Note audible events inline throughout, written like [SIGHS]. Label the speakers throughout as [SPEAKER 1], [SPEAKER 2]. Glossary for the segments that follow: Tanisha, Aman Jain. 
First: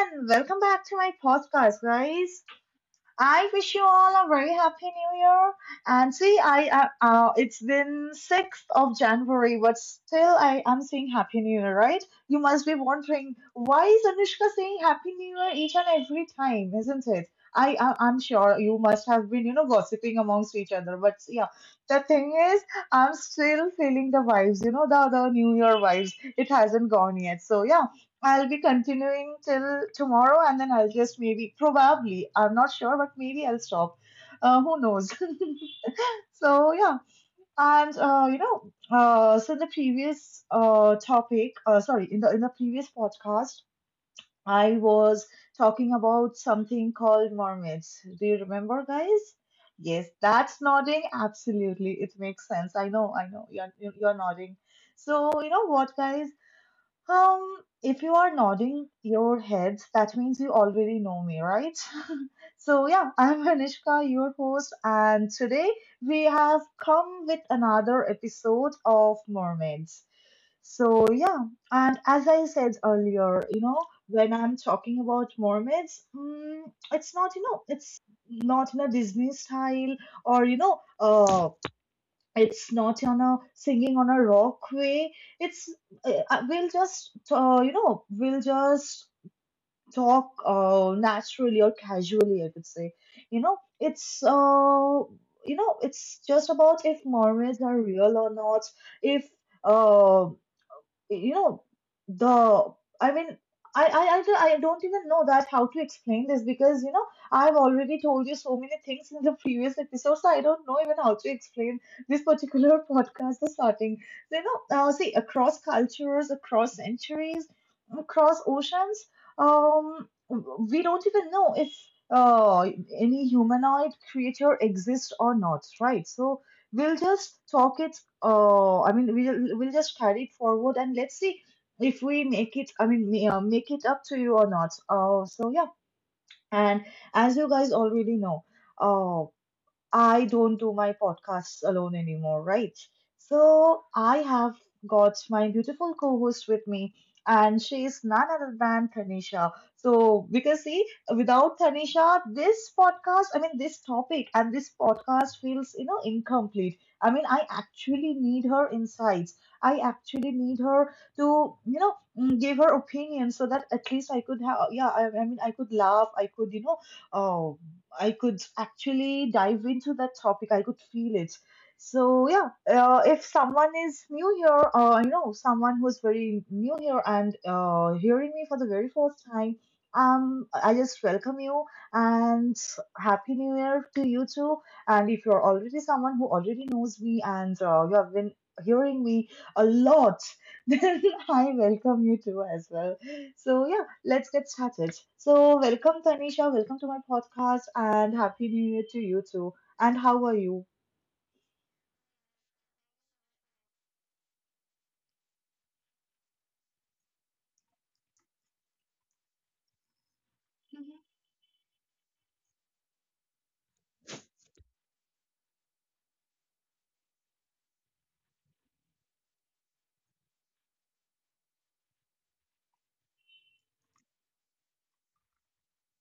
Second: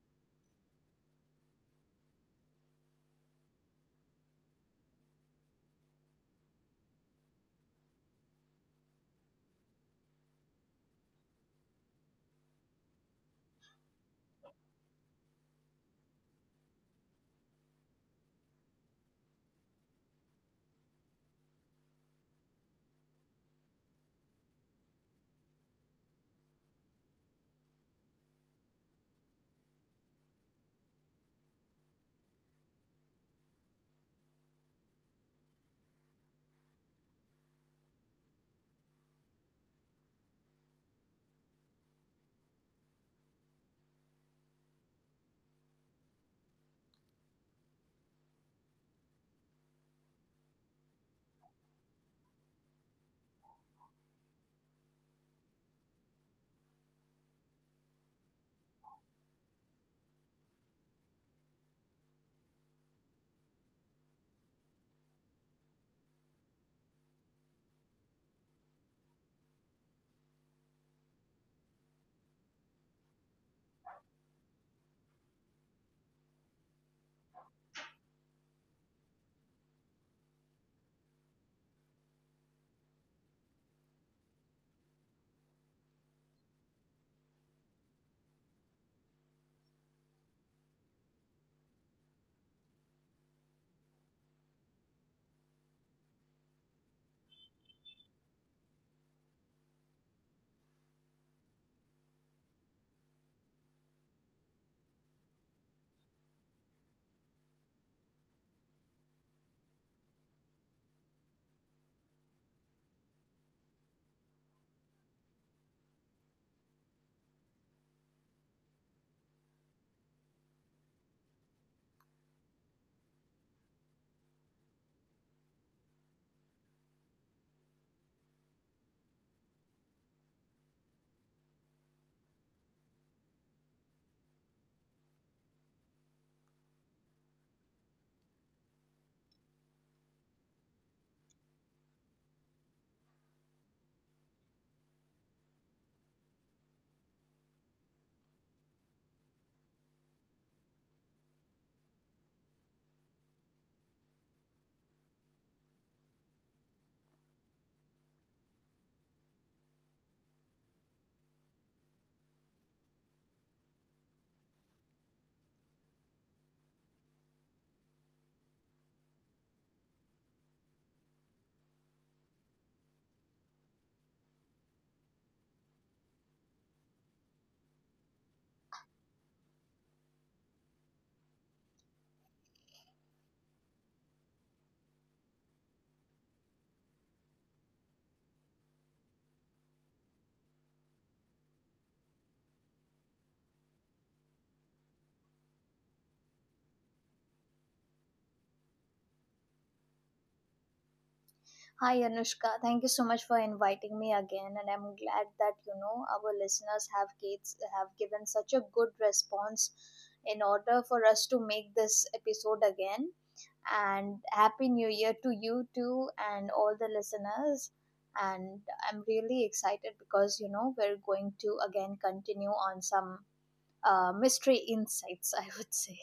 [SPEAKER 1] and welcome back to my podcast, guys. I wish you all a very happy new year. And see, I it's been 6th of January, but still, I am saying happy new year, right? You must be wondering why is Anushka saying happy new year each and every time, isn't it? I'm sure you must have been, gossiping amongst each other. But yeah, the thing is, I'm still feeling the vibes, you know, the new year vibes. It hasn't gone yet. So yeah. I'll be continuing till tomorrow and then I'll just maybe, probably, I'm not sure, but maybe I'll stop. Who knows? [LAUGHS] So, yeah. And, you know, so the previous topic, sorry, in the previous podcast, I was talking about something called mermaids. Do you remember, guys? Yes, that's nodding. Absolutely. It makes sense. I know. You're nodding. So, you know what, guys? If you are nodding your heads, that means you already know me, right? [LAUGHS] So, yeah, I'm [LAUGHS] Anishka, your host, and today we have come with another episode of Mermaids. So, yeah, and as I said earlier, you know, when I'm talking about mermaids, it's not, it's not in a Disney style or, it's not on a singing on a rock way, it's we'll just you know we'll just talk naturally or casually, I could say. you know it's uh, it's just about if mermaids are real or not. If um you know the I mean I don't i don't even know that how to explain this, because you know I've already told you so many things in the previous episodes. So I don't know even how to explain this particular [LAUGHS] podcast, the starting. So, see, across cultures, across centuries, across oceans, um we don't even know if uh any humanoid creature exists or not, right? So we'll just talk it. We'll just carry it forward and let's see if we make it. Make it up to you or not. So yeah. And as you guys already know, uh, I don't do my podcasts alone anymore, right? So I have got my beautiful co host with me, and she is none other than Tanisha. So, because see, without Tanisha, this podcast, I mean, this topic and this podcast feels, you know, incomplete. I mean, I actually need her insights. I actually need her to, give her opinion so that at least I could have, yeah, I could laugh, I could, uh, I could actually dive into that topic. I could feel it. So yeah, if someone is new here, someone who's very new here and hearing me for the very first time, I just welcome you, and happy new year to you too. And if you're already someone who already knows me and you have been hearing me a lot, [LAUGHS] then I welcome you too as well. So yeah, let's get started. So, welcome, Tanisha. Welcome to my podcast, and happy new year to you too. And how are you?
[SPEAKER 2] Hi Anushka, thank you so much for inviting me again, and I'm glad that you know our listeners have kids have given such a good response in order for us to make this episode again. And happy New Year to you too, and all the listeners. And I'm really excited because you know we're going to again continue on some mystery insights. [LAUGHS] I would say.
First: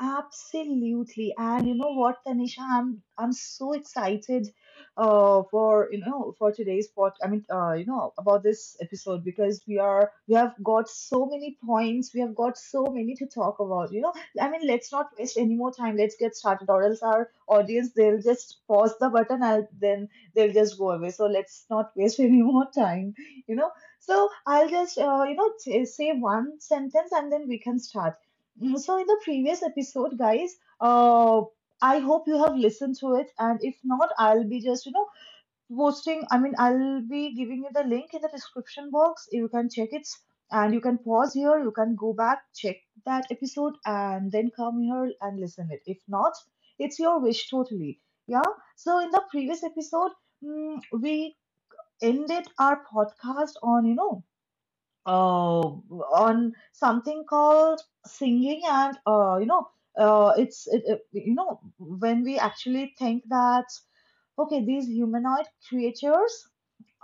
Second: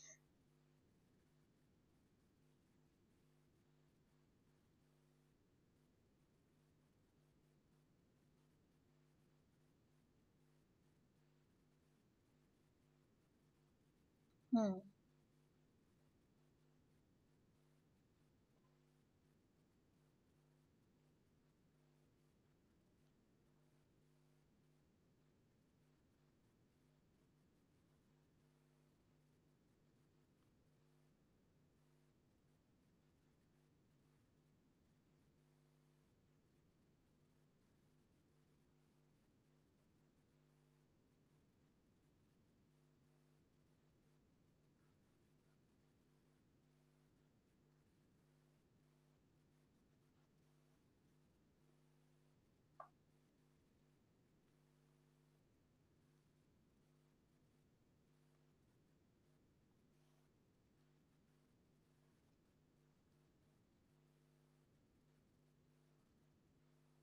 [SPEAKER 1] Absolutely. And you know what, Tanisha, I'm so excited for for today's pod. About this episode, because we have got so many points, we have got so many to talk about, you know. I mean,
[SPEAKER 2] Hmm.
[SPEAKER 1] let's not waste any more time. Let's get started or else our audience, they'll just pause the button and then they'll just go away. So let's not waste [LAUGHS] any more time, you know. So I'll just say one sentence and then we can start. Mm, so in the previous episode, guys, I hope you have listened to it, and if not, I'll be just posting. I mean, I'll be giving you the link in the description box. You can check it, and you can pause here. You can go back, check that episode, and then come here and listen it. If not, it's your wish totally. Yeah. So in the previous episode, mm, we ended our podcast on uh, on something called singing. And you know it's it, it- You know, when we actually think that okay, these humanoid creatures,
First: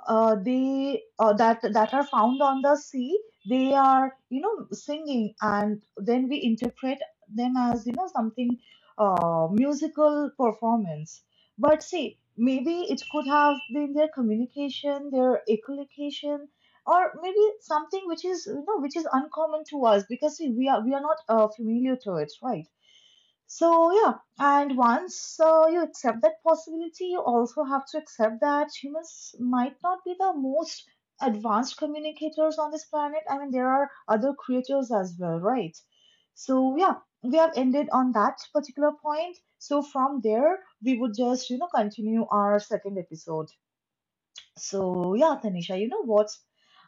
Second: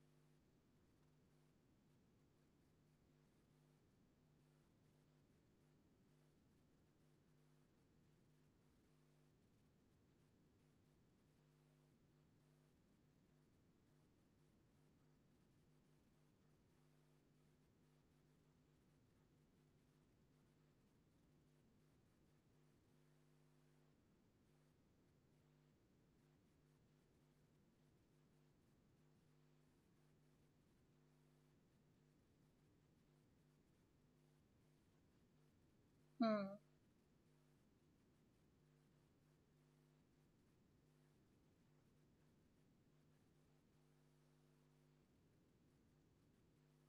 [SPEAKER 1] they that that are found on the sea, they are, you know, singing, and then we interpret them as, you know, something musical performance. But see, maybe it could have been their communication, their echolocation, or maybe something which is, you know, which is uncommon to us, because see, we are not familiar to it, right? So, yeah, and once you accept that possibility, you also have to accept that humans might not be the most advanced communicators on this planet. I mean, there are other creatures as well, right?
[SPEAKER 2] Hmm.
[SPEAKER 1] So, yeah, we have ended on that particular point. So, from there, we would just, you know, continue our second episode. So yeah, Tanisha, you know what's?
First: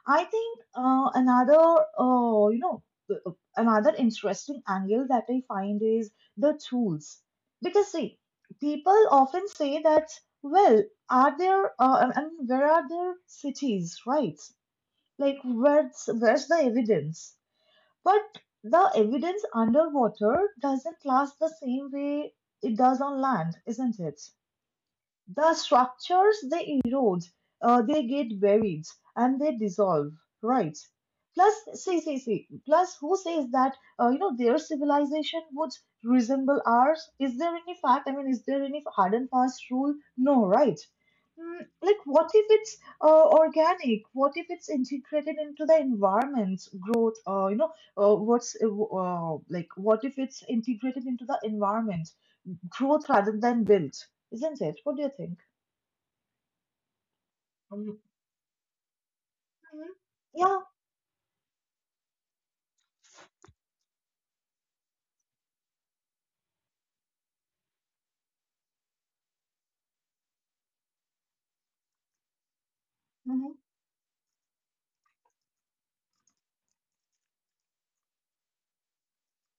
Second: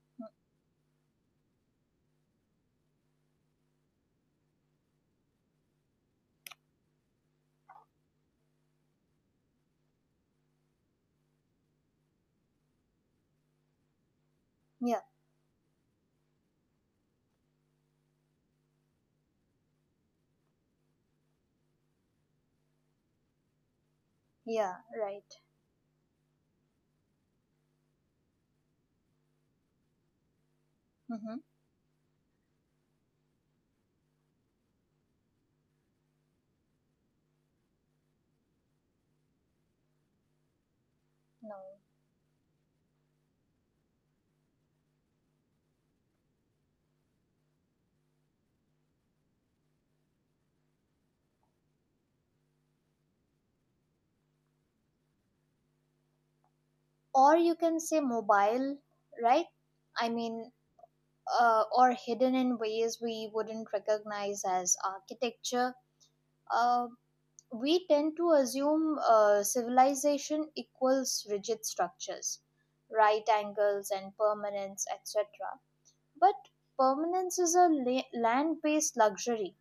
[SPEAKER 1] I
[SPEAKER 2] Hmm.
[SPEAKER 1] think another uh, you know th- uh, another interesting angle that I find is the tools, because see, people often say that, well, are there I mean, where are there cities, right?
[SPEAKER 2] Yeah.
[SPEAKER 1] Like where's the evidence? But the evidence underwater doesn't last the same way it does on land, isn't it?
[SPEAKER 2] Yeah. Right.
[SPEAKER 1] The structures, they erode, they get buried, and they dissolve, right?
[SPEAKER 2] Mm-hmm.
[SPEAKER 1] Plus, see. Plus, who says that their civilization would resemble ours? Is there any fact? I mean, is there any hard and fast rule? No, right? Mm,
[SPEAKER 2] No.
[SPEAKER 1] like, what if it's organic? What if it's integrated into the environment's growth? You know, what's like? What if it's integrated into the environment growth rather than built? Isn't it? What do you think?
[SPEAKER 2] Or you can say
[SPEAKER 1] Mhm.
[SPEAKER 2] mobile, right? I mean,
[SPEAKER 1] Yeah.
[SPEAKER 2] or hidden in ways we wouldn't recognize as architecture. Uh, we tend to assume civilization equals rigid structures, right
[SPEAKER 1] Hmm.
[SPEAKER 2] angles, and permanence, etc. But permanence is a land based luxury,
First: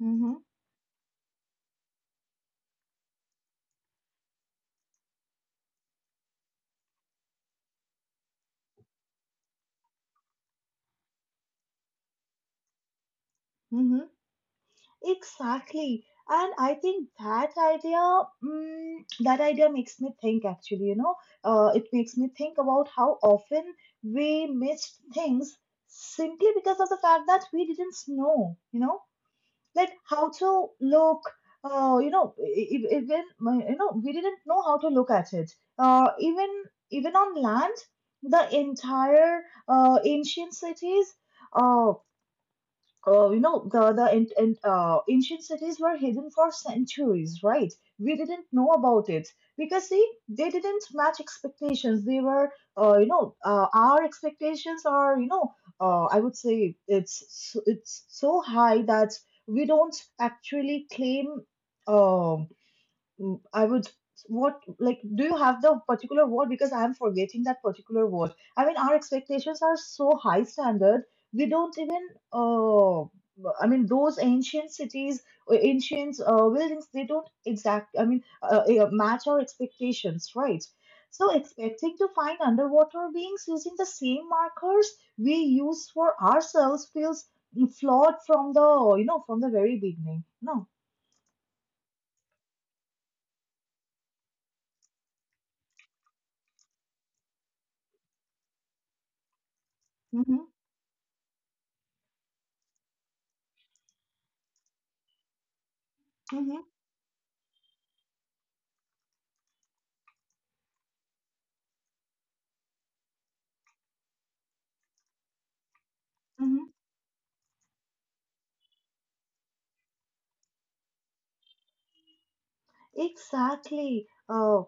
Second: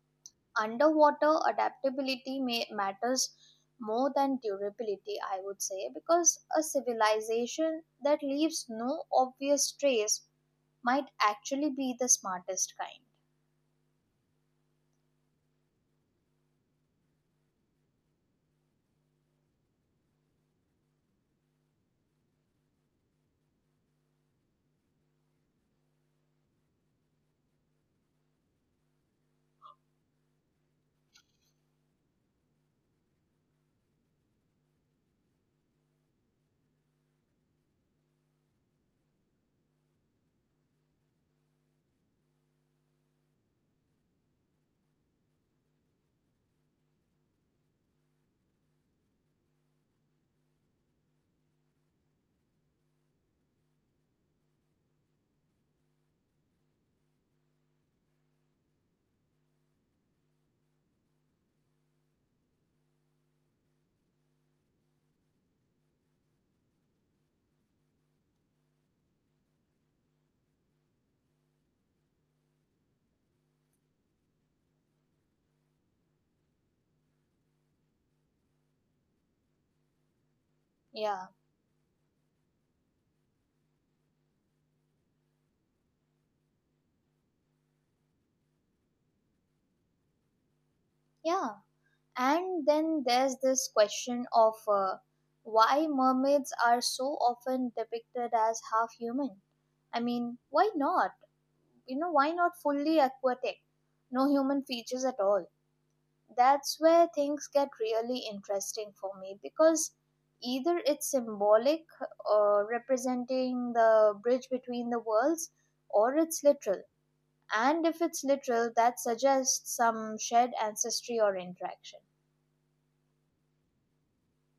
[SPEAKER 1] Hmm.
[SPEAKER 2] underwater adaptability may matters more than durability, I would say, because a civilization that leaves no obvious trace might actually be the smartest kind.
[SPEAKER 1] Hmm. Exactly. And I think that idea, that idea makes me think actually, you know, it makes me think about how often we missed things simply because of the fact that we didn't know, you know, like how to look, even, we didn't know how to look at it. Uh, even, even on land, the entire ancient cities, uh, you know, the and, ancient cities were hidden for centuries, right? We didn't know about it because see, they didn't match expectations. They were, our expectations are, I would say it's it's so high that we don't actually claim, um, I would, what, like, do you have the particular word? Because I'm forgetting that particular word. I mean, our expectations are so high standard. We don't even uh I mean those ancient cities, ancient buildings, they don't exact. Yeah, match our expectations, right?
[SPEAKER 2] yeah
[SPEAKER 1] So expecting to find underwater beings using the same markers we use for ourselves feels flawed from the from the very beginning. No.
[SPEAKER 2] yeah And then there's this question of why mermaids are so often depicted as half human. I mean,
[SPEAKER 1] Mm-hmm.
[SPEAKER 2] why not, you know, why not fully aquatic, no human features at all?
[SPEAKER 1] Mm-hmm.
[SPEAKER 2] That's where things get really interesting for me because either it's symbolic or representing the bridge between the worlds, or it's
[SPEAKER 1] Mm-hmm.
[SPEAKER 2] literal. And if it's literal, that suggests some shared ancestry or interaction.
[SPEAKER 1] Exactly.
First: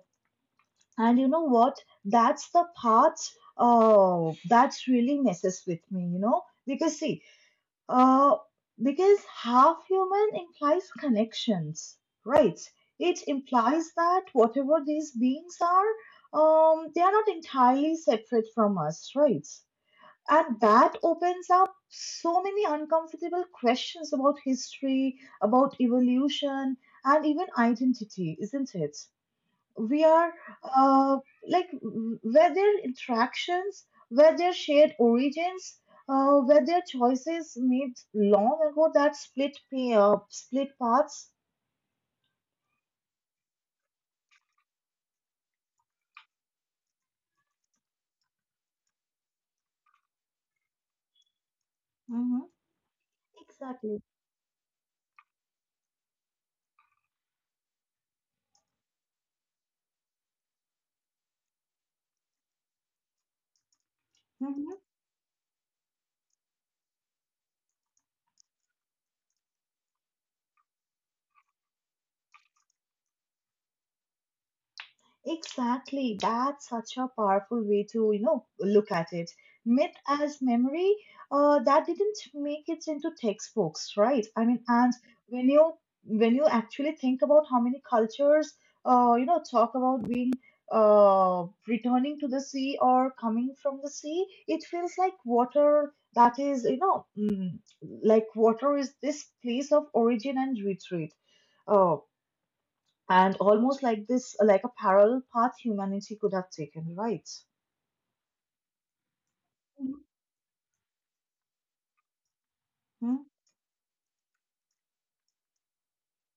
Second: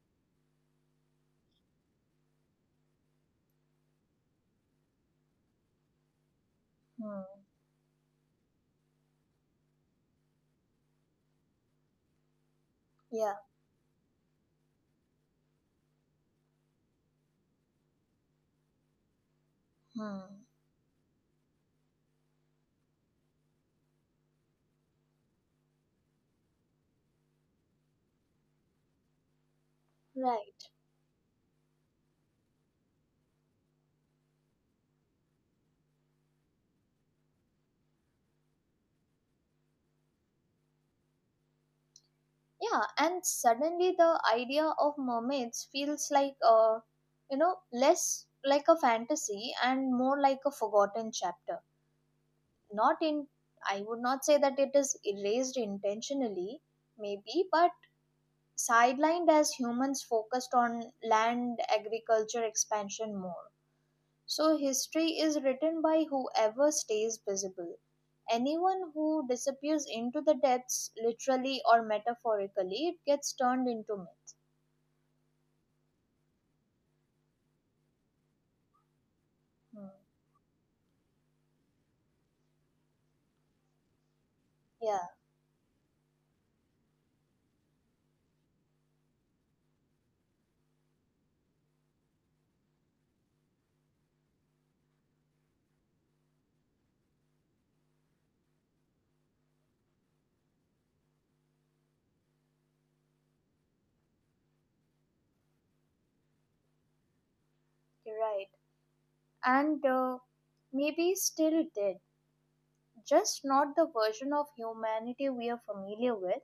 [SPEAKER 1] And you know what? That's the part that really messes with me, you know? Because, see,
[SPEAKER 2] Hmm.
[SPEAKER 1] uh, because half human implies connections, right? It
[SPEAKER 2] Yeah.
[SPEAKER 1] implies that whatever these beings are, they are not entirely separate from us, right?
[SPEAKER 2] Hmm.
[SPEAKER 1] And that opens up so many uncomfortable questions about history, about evolution, and even identity, isn't it? We are,
[SPEAKER 2] Right.
[SPEAKER 1] uh, like, were their interactions, were their shared origins, were their choices made long ago that split paths.
[SPEAKER 2] Yeah, and suddenly the idea of mermaids feels like a, you know, less like a fantasy and more like a forgotten chapter.
[SPEAKER 1] Mm-hmm.
[SPEAKER 2] Not in, I would
[SPEAKER 1] Exactly.
[SPEAKER 2] not say that it is erased intentionally, maybe, but sidelined as humans focused on land agriculture expansion more. So
[SPEAKER 1] Mm-hmm.
[SPEAKER 2] history is written by whoever stays visible. Anyone who disappears into the depths, literally or metaphorically, it gets turned into myth.
[SPEAKER 1] Exactly. That's such a powerful way to, you know, look at it.
[SPEAKER 2] Hmm.
[SPEAKER 1] Myth as memory, that didn't make it into textbooks, right? I mean, and
[SPEAKER 2] Yeah.
[SPEAKER 1] when you, when you actually think about how many cultures, talk about being returning to the sea or coming from the sea, it feels like water, that is, you know, like water is this place of origin and retreat. Uh, and almost like this, like a parallel path humanity could have taken, right?
[SPEAKER 2] You're right. And maybe still did,
[SPEAKER 1] Hmm?
[SPEAKER 2] just not the version of humanity we are familiar with.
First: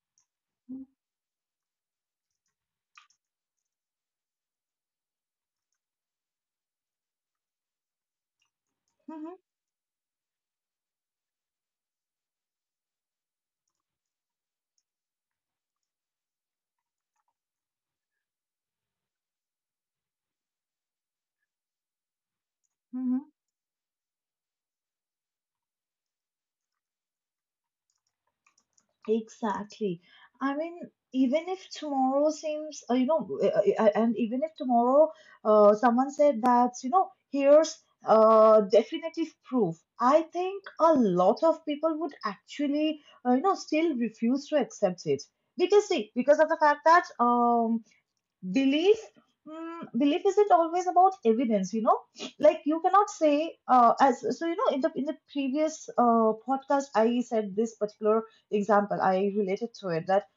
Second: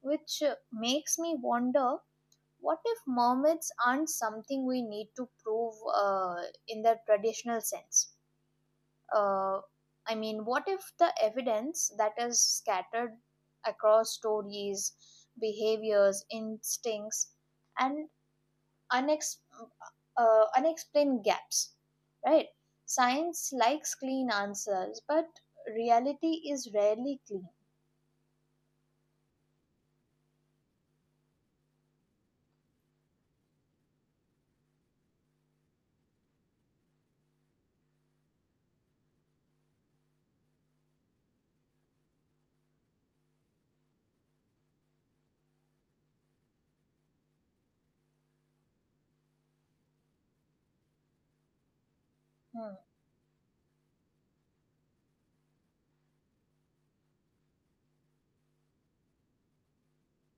[SPEAKER 2] Which makes me wonder, what if mermaids aren't something we need to prove in the traditional sense?
[SPEAKER 1] Hmm.
[SPEAKER 2] Uh, I mean, what if the evidence that is scattered across stories, behaviors, instincts, and unex- unexplained gaps, right?
[SPEAKER 1] Hmm.
[SPEAKER 2] Science likes clean answers, but reality is rarely clean.
[SPEAKER 1] Exactly. I mean, even if tomorrow seems, you know, and even if tomorrow someone said that, you know, here's definitive proof, I think a lot of people would actually, still refuse to accept it. Because, see, because of the fact that belief, belief isn't always about evidence, you know. Like
[SPEAKER 2] Hmm,
[SPEAKER 1] you cannot say, as, so, you know, in the previous podcast I said this particular example, I related to it that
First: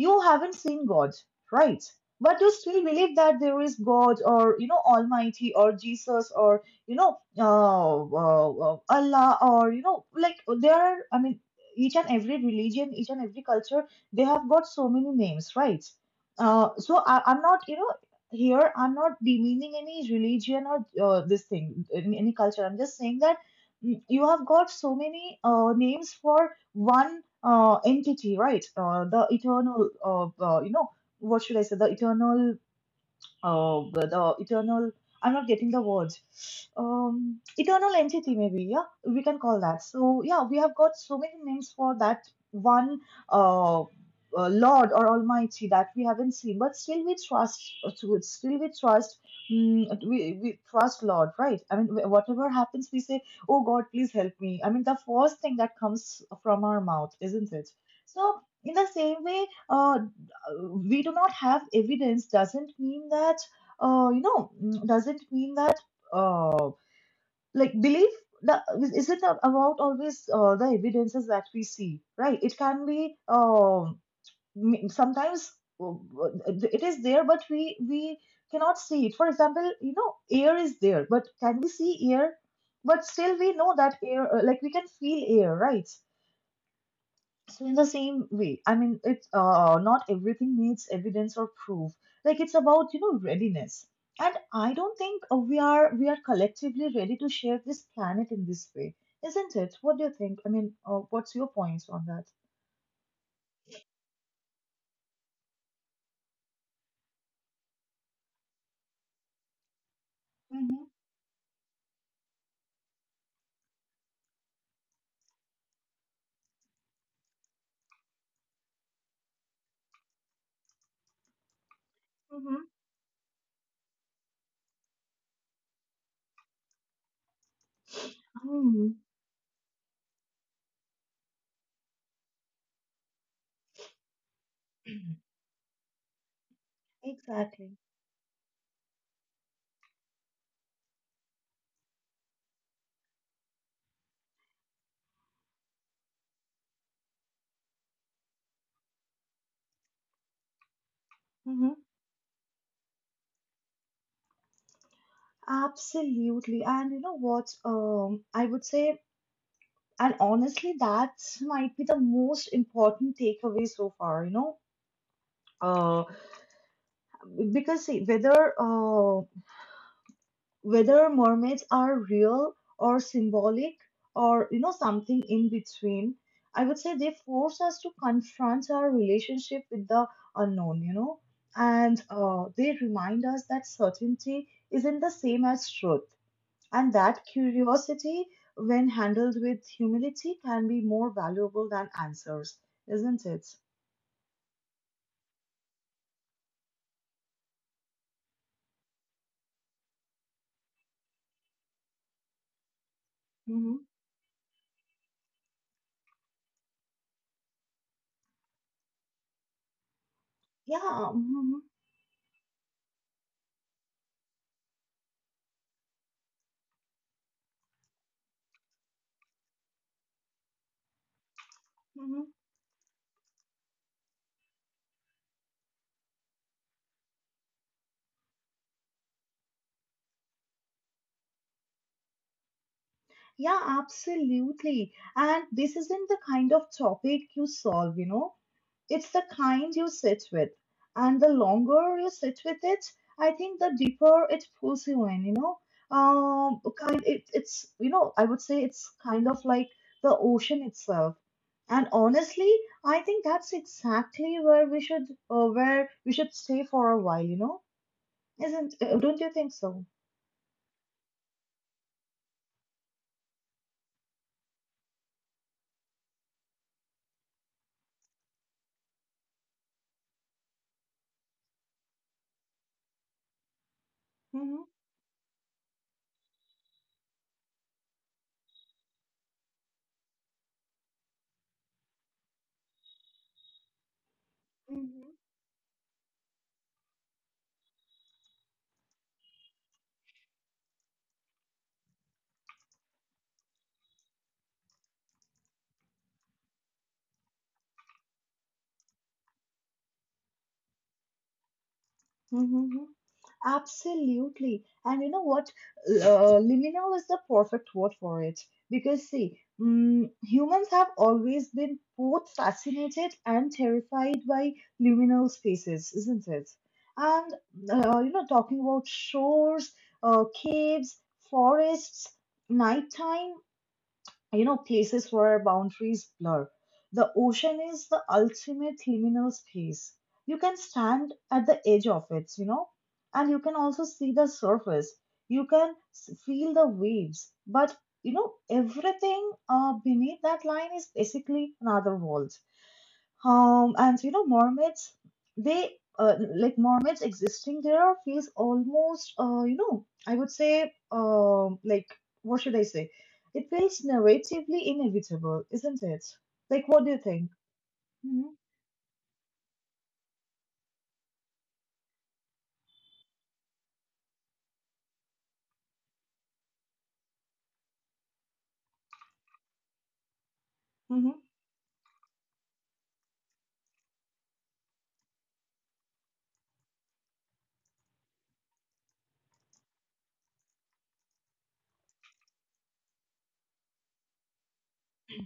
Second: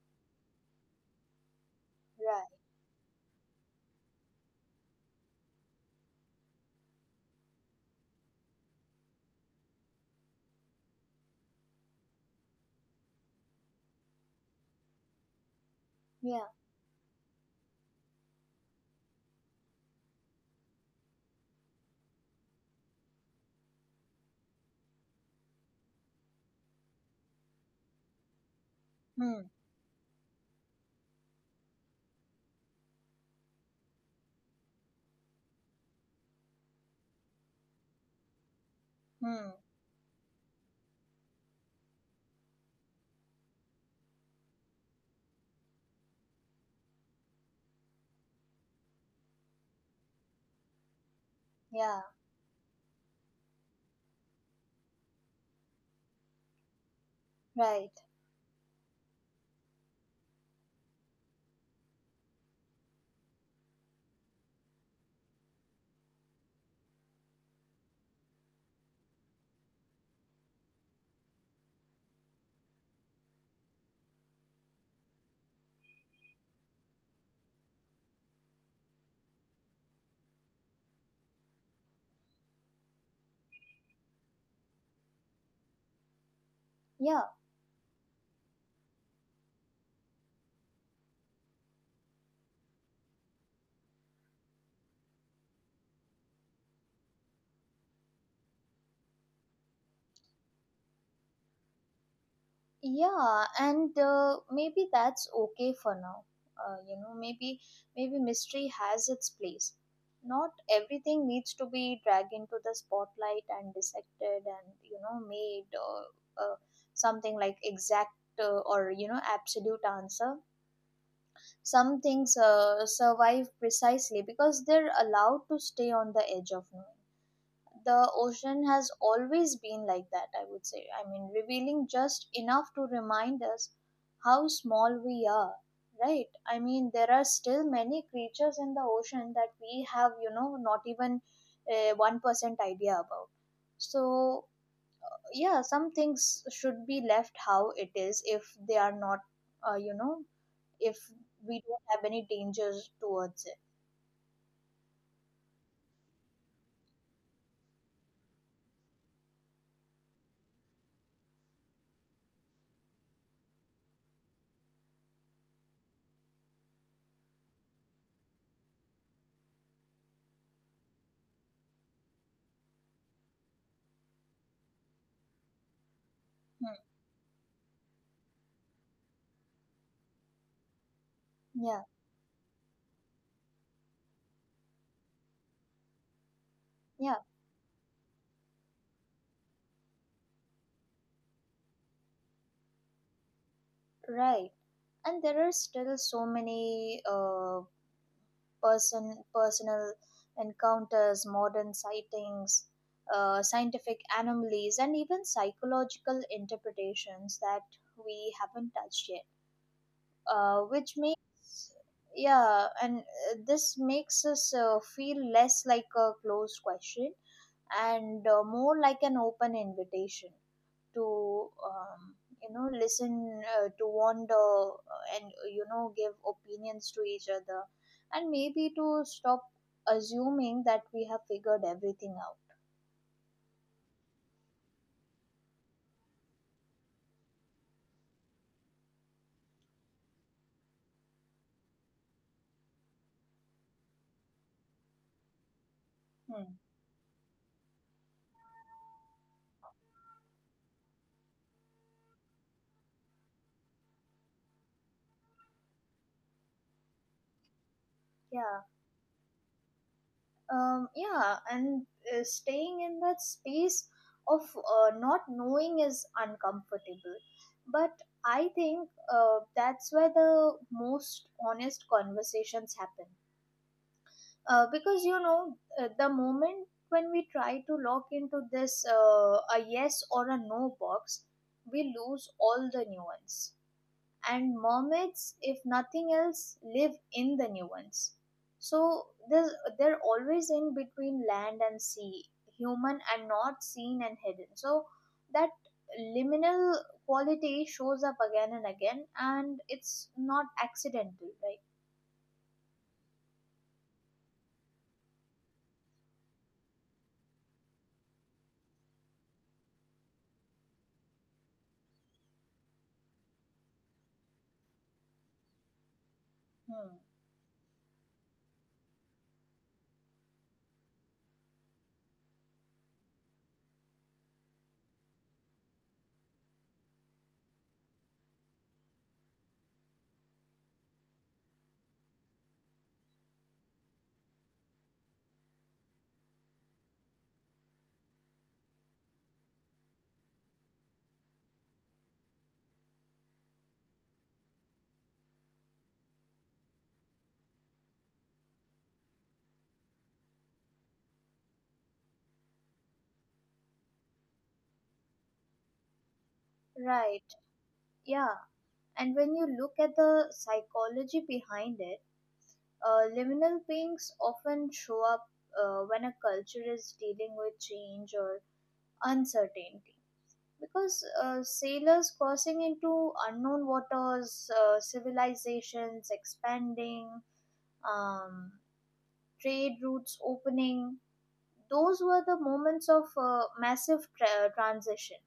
[SPEAKER 1] you haven't seen God, right? But
[SPEAKER 2] right.
[SPEAKER 1] you still believe that there is God or, Almighty or Jesus or, Allah or, like there are, I mean, each and every religion, each and every culture, they have got so many names, right?
[SPEAKER 2] Yeah.
[SPEAKER 1] So I'm not, here I'm not demeaning any religion or this thing, any culture. I'm just saying that you have got so many names for one entity, right? The
[SPEAKER 2] Hmm.
[SPEAKER 1] eternal, uh, you know, what should I say? The eternal. I'm not getting the words. Eternal entity, maybe. Yeah, we can
[SPEAKER 2] Hmm.
[SPEAKER 1] call that. So yeah, we have got so many names for that one Lord or Almighty that we haven't seen, but still we trust. Still we trust. We trust Lord, right? I mean,
[SPEAKER 2] Yeah.
[SPEAKER 1] whatever happens, we say, "Oh God, please help me." I mean, the first thing that comes from our mouth, isn't it?
[SPEAKER 2] Right.
[SPEAKER 1] So in the same way, uh, we do not have evidence doesn't mean that doesn't mean that uh, like belief the, is it not about always the evidences that we see, right? It can be, sometimes uh, it is there, but we cannot see it. For example, air is there, but can we see air? But still we know that air, like we can feel air, right?
[SPEAKER 2] Yeah,
[SPEAKER 1] So in the same way, I mean, it's not everything needs evidence or proof. Like it's about readiness, and I don't think we are collectively ready to share this planet in this way, isn't it? What do you think? I mean, what's your points on that?
[SPEAKER 2] yeah, and maybe that's okay for now. You know, maybe, maybe mystery has its place. Not
[SPEAKER 1] Mm-hmm.
[SPEAKER 2] everything needs to be dragged into the spotlight and dissected and, you know, made or uh, something like exact or, you know, absolute answer. Some things
[SPEAKER 1] Mm-hmm.
[SPEAKER 2] survive precisely because they're allowed to stay on the edge of knowing. The ocean
[SPEAKER 1] Hmm.
[SPEAKER 2] has always been like that, I would say. I mean, revealing just enough to remind us how small we
[SPEAKER 1] [CLEARS THROAT]
[SPEAKER 2] are, right? I mean, there are still
[SPEAKER 1] Exactly.
[SPEAKER 2] many creatures in the ocean that we have, you know, not even 1% idea about. So, yeah, some things should be left how it is if they are not, you know, if we
[SPEAKER 1] Mm-hmm.
[SPEAKER 2] don't have any dangers towards it.
[SPEAKER 1] Absolutely. And you know what? I would say, and honestly, that might be the most important takeaway so far. uh. Because see, whether whether mermaids are real or symbolic or, something in between, I
[SPEAKER 2] Hmm.
[SPEAKER 1] would say they force us to confront our relationship with the unknown,
[SPEAKER 2] Yeah,
[SPEAKER 1] and they remind us that certainty isn't the same as truth, and
[SPEAKER 2] yeah.
[SPEAKER 1] that curiosity, when handled with humility, can be more valuable than answers, isn't it?
[SPEAKER 2] Right. And there are still so many personal encounters, modern sightings,
[SPEAKER 1] Hmm.
[SPEAKER 2] scientific anomalies, and even psychological interpretations that we haven't touched yet. Which
[SPEAKER 1] Yeah. Mhm.
[SPEAKER 2] makes, yeah, and this makes us feel less like a closed question and more like an open invitation to,
[SPEAKER 1] Mhm.
[SPEAKER 2] you know, listen, to wander, and, you know, give opinions to each other and maybe to stop assuming that we have figured everything out.
[SPEAKER 1] Yeah, absolutely. And this isn't the kind of topic you solve. It's the kind you sit with. And the longer you sit with it, I think the deeper it pulls you in.
[SPEAKER 2] Hmm.
[SPEAKER 1] Kind it, it's, you know, I would say it's kind of like the ocean itself. And honestly, I think that's exactly where we should stay for a while.
[SPEAKER 2] Yeah.
[SPEAKER 1] Isn't, don't you think so?
[SPEAKER 2] Um, yeah, and staying in that space of not knowing is uncomfortable, but I think that's where the most honest conversations happen.
[SPEAKER 1] Mm-hmm.
[SPEAKER 2] Because, you know, the moment when we try to lock into this, a yes or a no box, we lose all the nuance. And
[SPEAKER 1] Hmm.
[SPEAKER 2] mermaids, if nothing else, live in the nuance. So there's, they're always in between land and sea, human and not, seen and hidden. So that liminal quality shows up again and again, and it's not accidental, right?
[SPEAKER 1] Mm-hmm. Absolutely. And you know what? Liminal is the perfect word for it. Because, see, humans have always been both fascinated and terrified by liminal spaces, isn't it?
[SPEAKER 2] Hmm.
[SPEAKER 1] And, talking about shores, caves, forests, nighttime, places where boundaries blur. The ocean is the ultimate liminal space. You can stand at the edge of it, and you can also see the surface. You can feel the waves, but everything beneath that line is basically another world. And Mormons, they like Mormons existing there feels almost, I would say, like, what should I say? It feels narratively inevitable, isn't it? Like, what do you
[SPEAKER 2] Right.
[SPEAKER 1] think? Mm-hmm.
[SPEAKER 2] Yeah. And when you look at the psychology behind it, liminal beings often show up when a culture is dealing with change or uncertainty. Because
[SPEAKER 1] Mm-hmm.
[SPEAKER 2] sailors crossing into unknown waters, civilizations expanding, um, trade routes opening, those were the moments of massive transition.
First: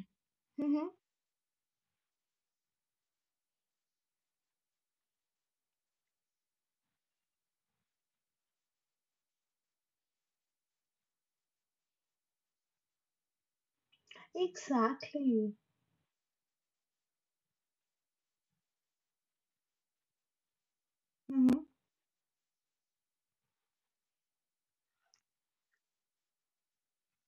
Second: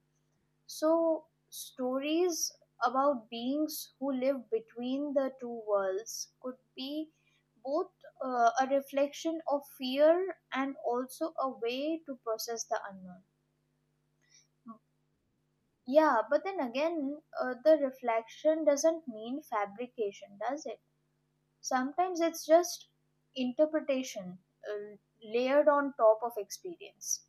[SPEAKER 1] Mm-hmm.
[SPEAKER 2] So stories about beings who live between the two worlds could be both a reflection of fear and also a way to process the unknown.
[SPEAKER 1] Exactly.
[SPEAKER 2] Yeah, but then again, the reflection doesn't mean fabrication, does it?
[SPEAKER 1] Mm-hmm.
[SPEAKER 2] Sometimes it's just interpretation uh, layered on top of experience.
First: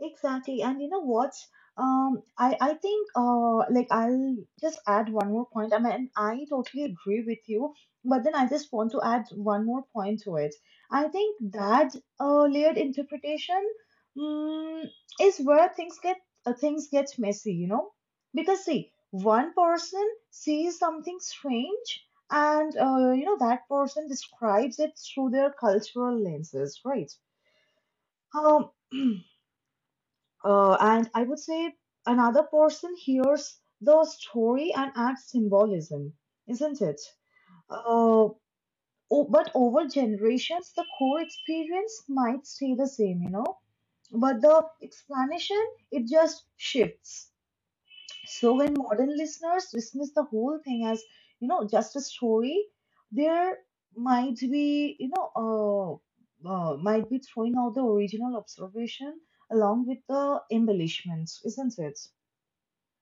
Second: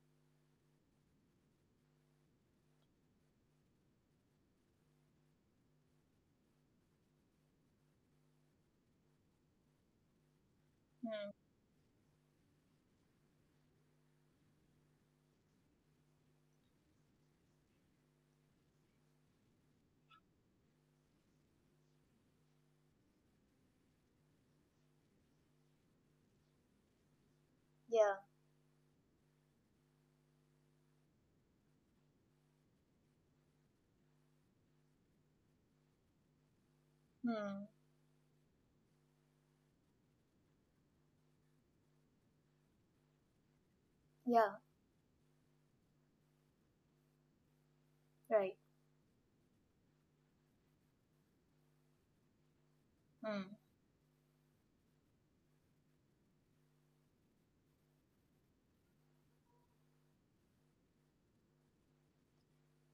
[SPEAKER 1] Exactly. And you know what? I think like I'll just add one more point. I mean, I totally agree with you, but then I just want to add one more point to it. I
[SPEAKER 2] Hmm.
[SPEAKER 1] think that layered interpretation mm, is where things get messy, Because see, one person sees something strange, and that person describes it through their cultural lenses, right?
[SPEAKER 2] Yeah.
[SPEAKER 1] Um, and I would say another person hears the story and adds symbolism, isn't it?
[SPEAKER 2] Hmm.
[SPEAKER 1] Uh, but over generations, the core experience might stay the same, but
[SPEAKER 2] Yeah.
[SPEAKER 1] the explanation, it just shifts. So
[SPEAKER 2] Right.
[SPEAKER 1] when modern listeners dismiss the whole thing as, just a story,
[SPEAKER 2] Hmm.
[SPEAKER 1] there might be, you know, might be throwing out the original observation along with the embellishments, isn't it?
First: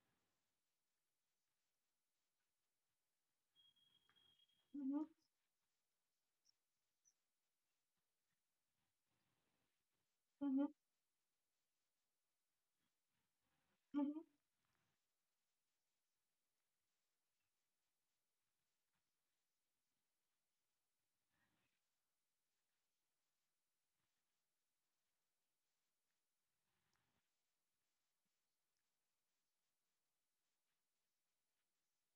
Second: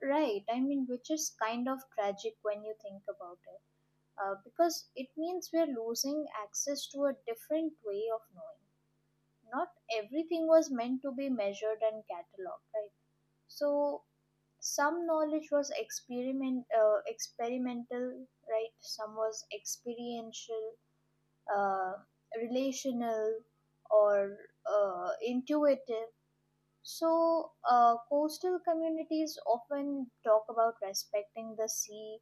[SPEAKER 2] Right, I mean, which is kind of tragic when you think about it, because
[SPEAKER 1] Mhm.
[SPEAKER 2] it means we're losing access to a different way of knowing. Not everything
[SPEAKER 1] Mhm.
[SPEAKER 2] was meant to be measured and cataloged, right? So
[SPEAKER 1] Mhm.
[SPEAKER 2] some knowledge was experimental, right? Some was experiential, uh, relational, or intuitive. So, coastal communities often talk about respecting the sea,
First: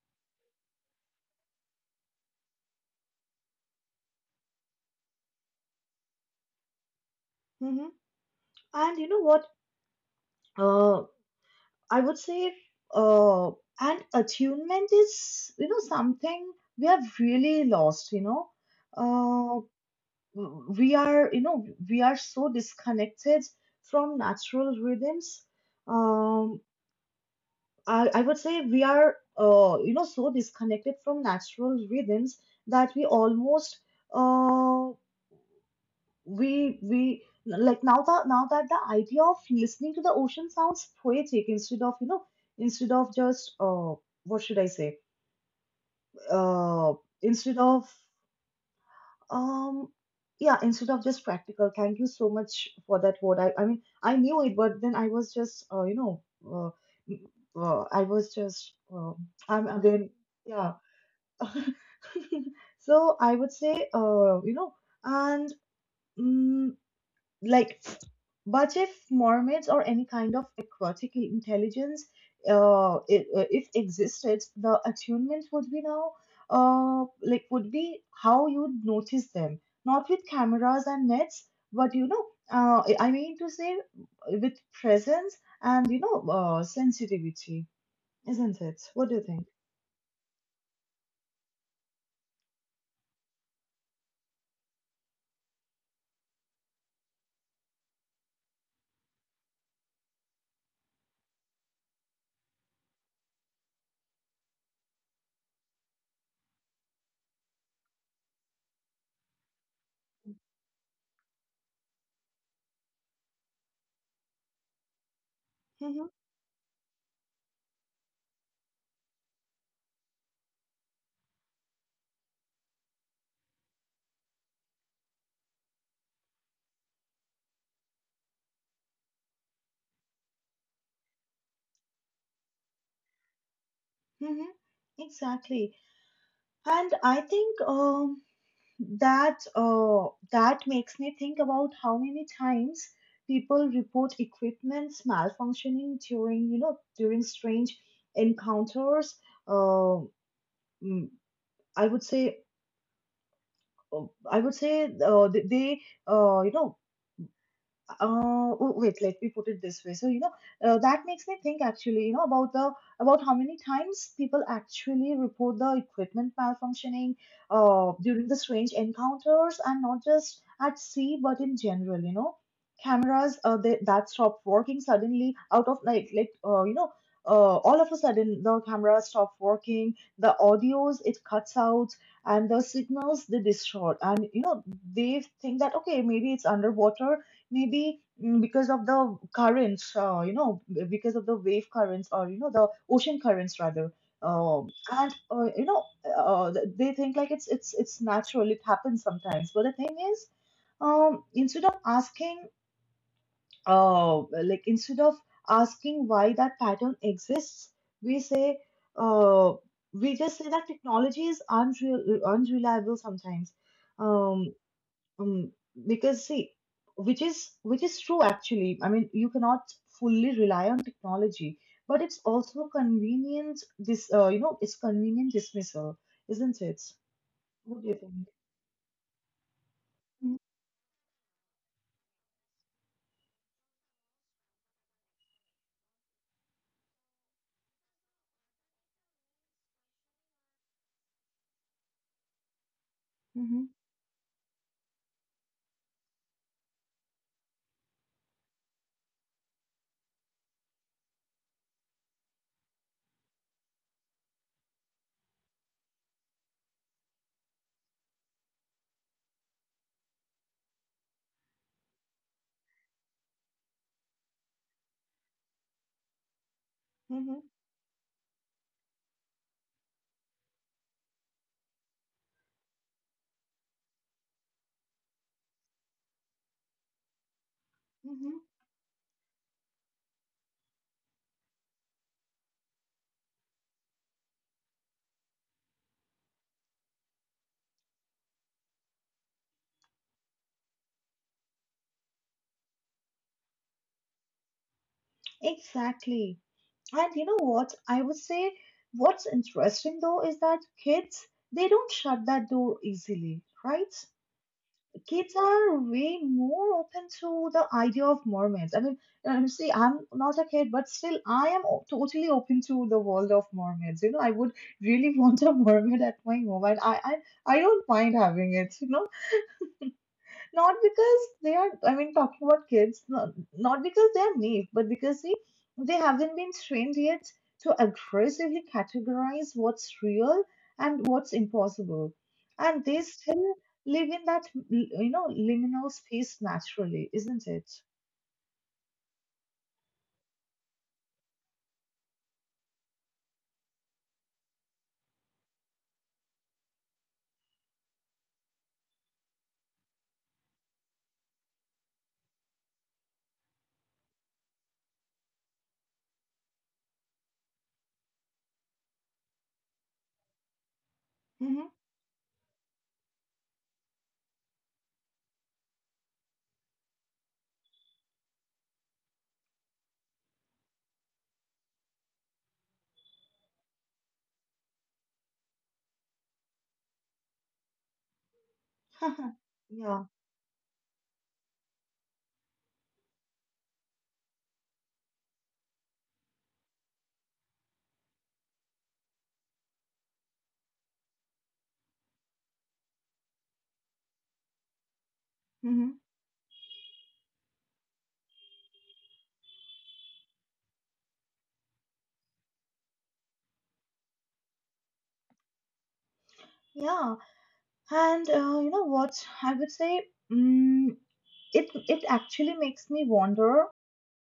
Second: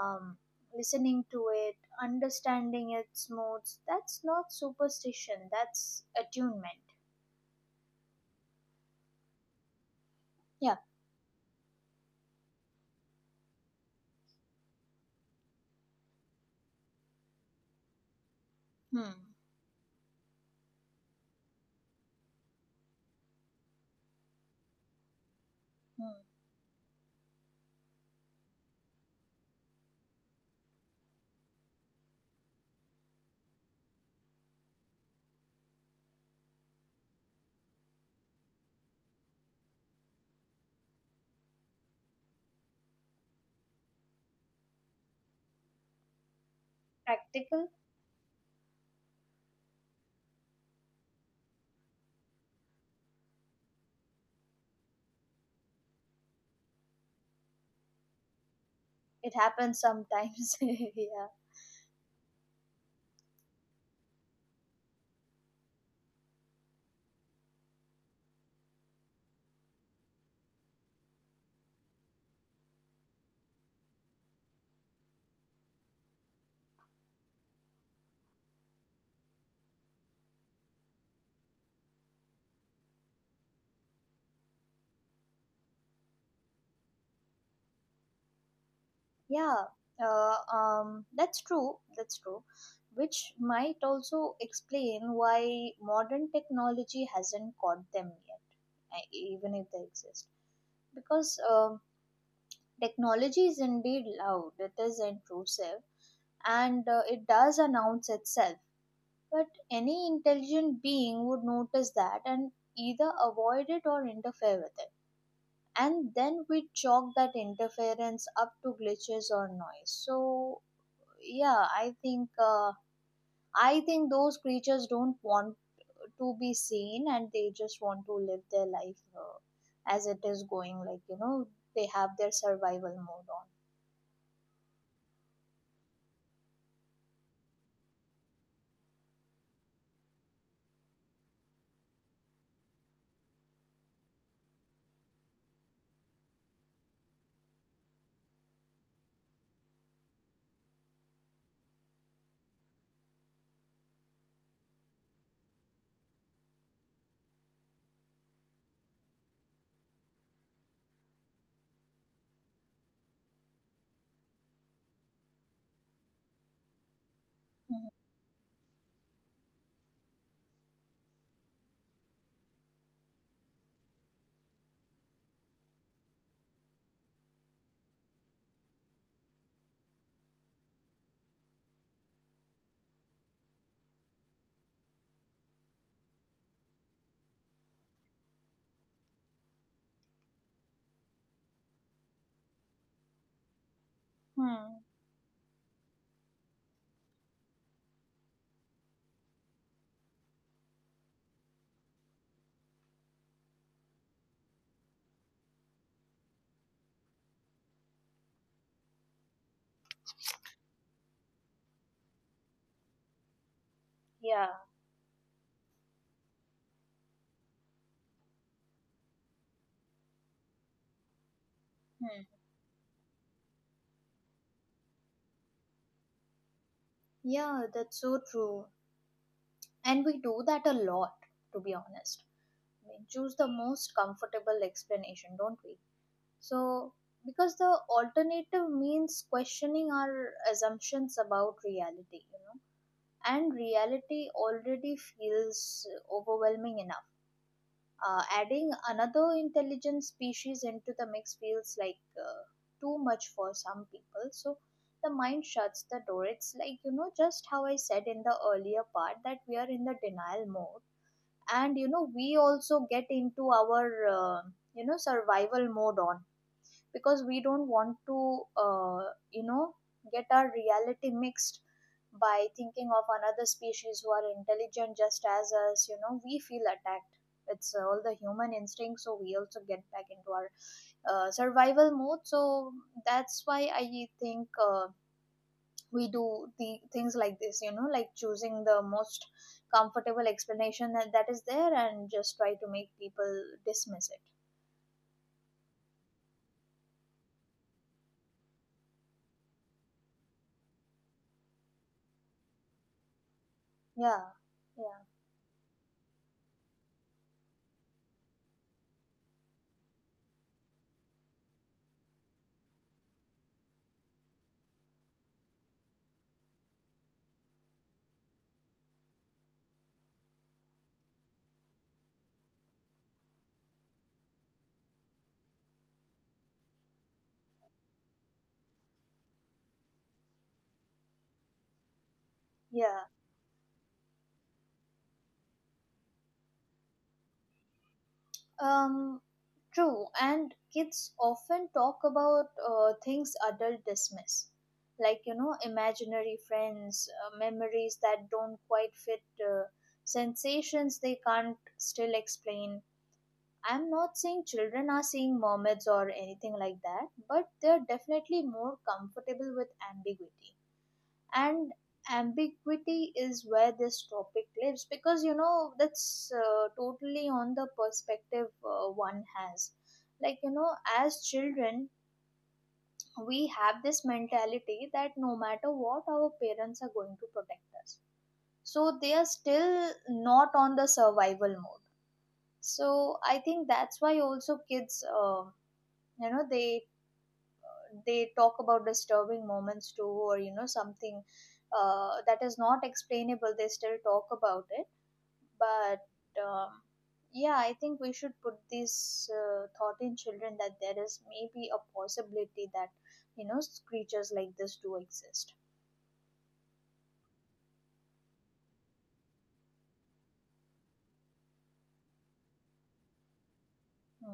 [SPEAKER 2] um, listening to it, understanding its moods. That's not superstition, that's attunement.
[SPEAKER 1] Mhm. And you know what?
[SPEAKER 2] Yeah.
[SPEAKER 1] Uh, I would say, uh, and attunement is, something we have really lost.
[SPEAKER 2] Hmm.
[SPEAKER 1] Uh, we are, we are so disconnected from natural rhythms.
[SPEAKER 2] Hmm.
[SPEAKER 1] um I would say we are, so disconnected from natural rhythms that we almost— uh we like now that now that the idea of listening to the ocean sounds poetic instead of, instead of just, what should I say? uh Instead
[SPEAKER 2] Practical.
[SPEAKER 1] of— Um, yeah, instead of just practical. Thank you so much for that word. I mean, I knew it, but then I was just, m- I was just,
[SPEAKER 2] It
[SPEAKER 1] I'm
[SPEAKER 2] happens
[SPEAKER 1] again,
[SPEAKER 2] sometimes. [LAUGHS]
[SPEAKER 1] yeah.
[SPEAKER 2] Yeah.
[SPEAKER 1] [LAUGHS] So I would say, and mm, like, but if mermaids or any kind of aquatic intelligence, if, existed, the attunement would be now like would be how you'd notice them, not with cameras and nets, but I mean to say, with presence and, sensitivity, isn't it? What do you think?
[SPEAKER 2] Yeah, that's true. That's true. Which might also explain why modern technology hasn't caught them yet, even if they exist. Because um, technology is indeed loud, it is intrusive, and it does announce itself. But any intelligent being would notice that and either avoid it or interfere with it.
[SPEAKER 1] Mm-hmm.
[SPEAKER 2] And then we chalk that interference up to glitches or noise. So yeah, I think I think those creatures don't want to be seen, and they just want to live their life as it is going, like, you know, they have their survival mode on.
[SPEAKER 1] Mm-hmm. Exactly. And I think that that makes me think about how many times people report equipment's malfunctioning during, during strange encounters. uh, mm, i would say uh, I would say, they, uh, you know oh, wait, let me put it this way. So, that makes me think actually, about the, about how many times people actually report the equipment malfunctioning,
[SPEAKER 2] Mhm.
[SPEAKER 1] during the strange encounters, and not just at sea, but in general, cameras, that stop working suddenly, out of— all of a sudden the cameras stop working, the audios it cuts out, and the signals they distort, and, they think that okay, maybe it's underwater, maybe, because of the currents, because of the wave currents or, the ocean currents rather.
[SPEAKER 2] Hmm.
[SPEAKER 1] And you know, th- they think like it's natural. It happens sometimes. But the thing is, instead of asking, uh, instead of asking why that pattern exists, we uh, just say that technology is unreal, unreliable sometimes.
[SPEAKER 2] Yeah.
[SPEAKER 1] Um, um, because see, which is true actually. I mean, you cannot fully rely on technology, but it's
[SPEAKER 2] Hmm.
[SPEAKER 1] also convenient, this you know it's convenient dismissal, isn't it?
[SPEAKER 2] Yeah,
[SPEAKER 1] What do you
[SPEAKER 2] that's so
[SPEAKER 1] think?
[SPEAKER 2] true. And we do that a lot, to be honest. We choose the most comfortable explanation, don't we? So, because the alternative means questioning our assumptions about reality, you know. And
[SPEAKER 1] Mm-hmm.
[SPEAKER 2] reality already feels overwhelming enough. Adding another intelligent species into the mix feels like too much for some people. So the mind shuts the door. It's like, you know, just how I said in the earlier part, that we are in the denial mode. And, you know, we also get into our, uh, you know, survival mode on, because
[SPEAKER 1] Mm-hmm.
[SPEAKER 2] we don't want to uh, you know, get our reality mixed by thinking of another species who are intelligent just as us. You know, we feel attacked. It's all the
[SPEAKER 1] Mm-hmm.
[SPEAKER 2] human instinct, so we also get back into our survival mode. So that's why I think we do the things like this, you know, like choosing the most comfortable explanation that, that is there and just try to make people dismiss it.
[SPEAKER 1] Exactly. And you know what? I would say what's interesting though is that kids, they don't shut that door easily, right?
[SPEAKER 2] Yeah.
[SPEAKER 1] Kids are way more open to the idea of mermaids. I mean, see, I'm not a kid, but still, I am totally open to the world of mermaids. You know, I would really [LAUGHS] want a mermaid at my home, and I don't mind having it. You know, not because they are, I mean, talking about kids, not because they are naive, but because see, they haven't been trained yet to aggressively categorize what's real and what's impossible. And
[SPEAKER 2] Yeah.
[SPEAKER 1] they
[SPEAKER 2] Yeah.
[SPEAKER 1] still live in that, liminal space naturally, isn't it?
[SPEAKER 2] Um, true, and kids often talk about things adults dismiss, like, you know, imaginary friends, memories that don't quite fit, uh, sensations they can't still explain. I'm not saying children are seeing mermaids or anything like that, but they're definitely more comfortable with ambiguity. And ambiguity is where this topic lives, because, you know, that's totally on the perspective one has. Like, you know, as children we have this mentality that no matter what, our parents are going to protect us, so they are
[SPEAKER 1] Mm-hmm.
[SPEAKER 2] still
[SPEAKER 1] [LAUGHS] Yeah.
[SPEAKER 2] not on the survival mode. So I think that's why also kids you know, they talk about disturbing moments too, or you know, something that is not explainable, they still talk about it,
[SPEAKER 1] Mm-hmm.
[SPEAKER 2] but um, yeah, I think we should put this thought in children that there is maybe a possibility that, you know, creatures like this do exist.
[SPEAKER 1] Yeah, and you know what? I would say, mm, it actually makes me wonder.
[SPEAKER 2] Hmm.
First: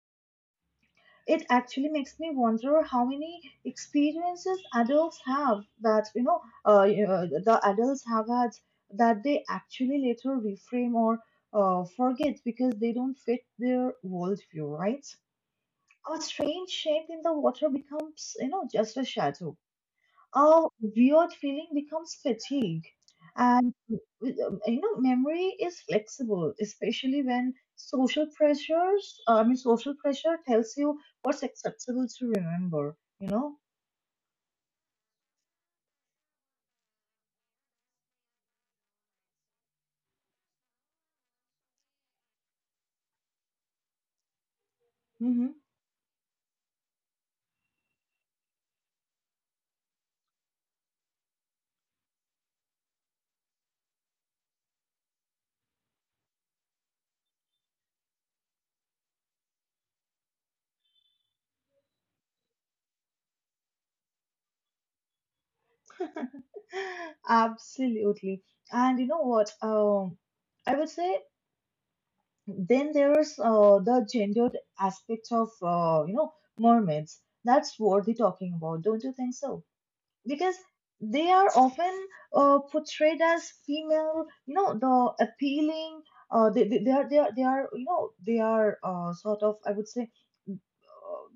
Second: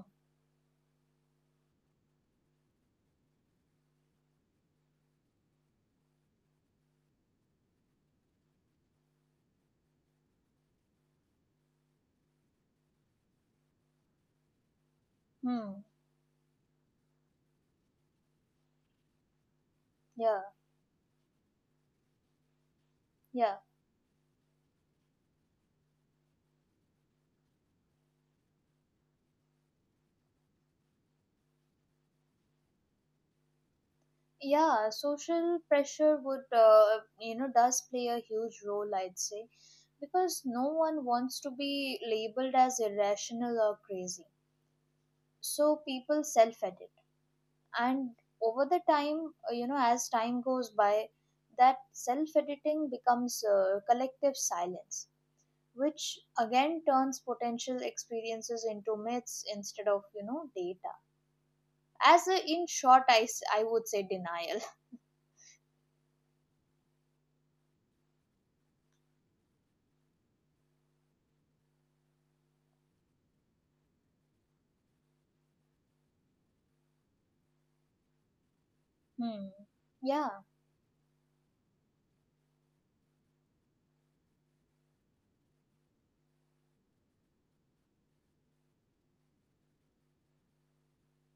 [SPEAKER 1] It actually makes me wonder how many experiences adults have that, the adults have had that they actually later reframe or, forget because they don't fit their worldview, right?
[SPEAKER 2] Hmm.
[SPEAKER 1] A strange shape in the water becomes, just a shadow.
[SPEAKER 2] Yeah.
[SPEAKER 1] Oh, weird feeling becomes fatigue.
[SPEAKER 2] Yeah.
[SPEAKER 1] And memory is flexible, especially when social pressures, I mean, social pressure tells you what's acceptable to remember, you know?
[SPEAKER 2] Yeah, social pressure would, you know, does play a huge role, I'd say, because no one wants to be labeled as irrational or crazy.
[SPEAKER 1] Hmm.
[SPEAKER 2] So people self edit, and over the time, you know, as time goes by, that self editing becomes collective silence, which again turns potential experiences into myths instead of, you know, data. As a, in short, I would say denial.
[SPEAKER 1] [GASPS] Absolutely. And you know what? I would say then there's the gendered aspect of, mermaids. That's worth talking about, don't you
[SPEAKER 2] [LAUGHS]
[SPEAKER 1] think
[SPEAKER 2] Hmm.
[SPEAKER 1] so?
[SPEAKER 2] Yeah.
[SPEAKER 1] Because they are often portrayed as female, you know, the appealing they are they are they are you know they are sort of, I would say,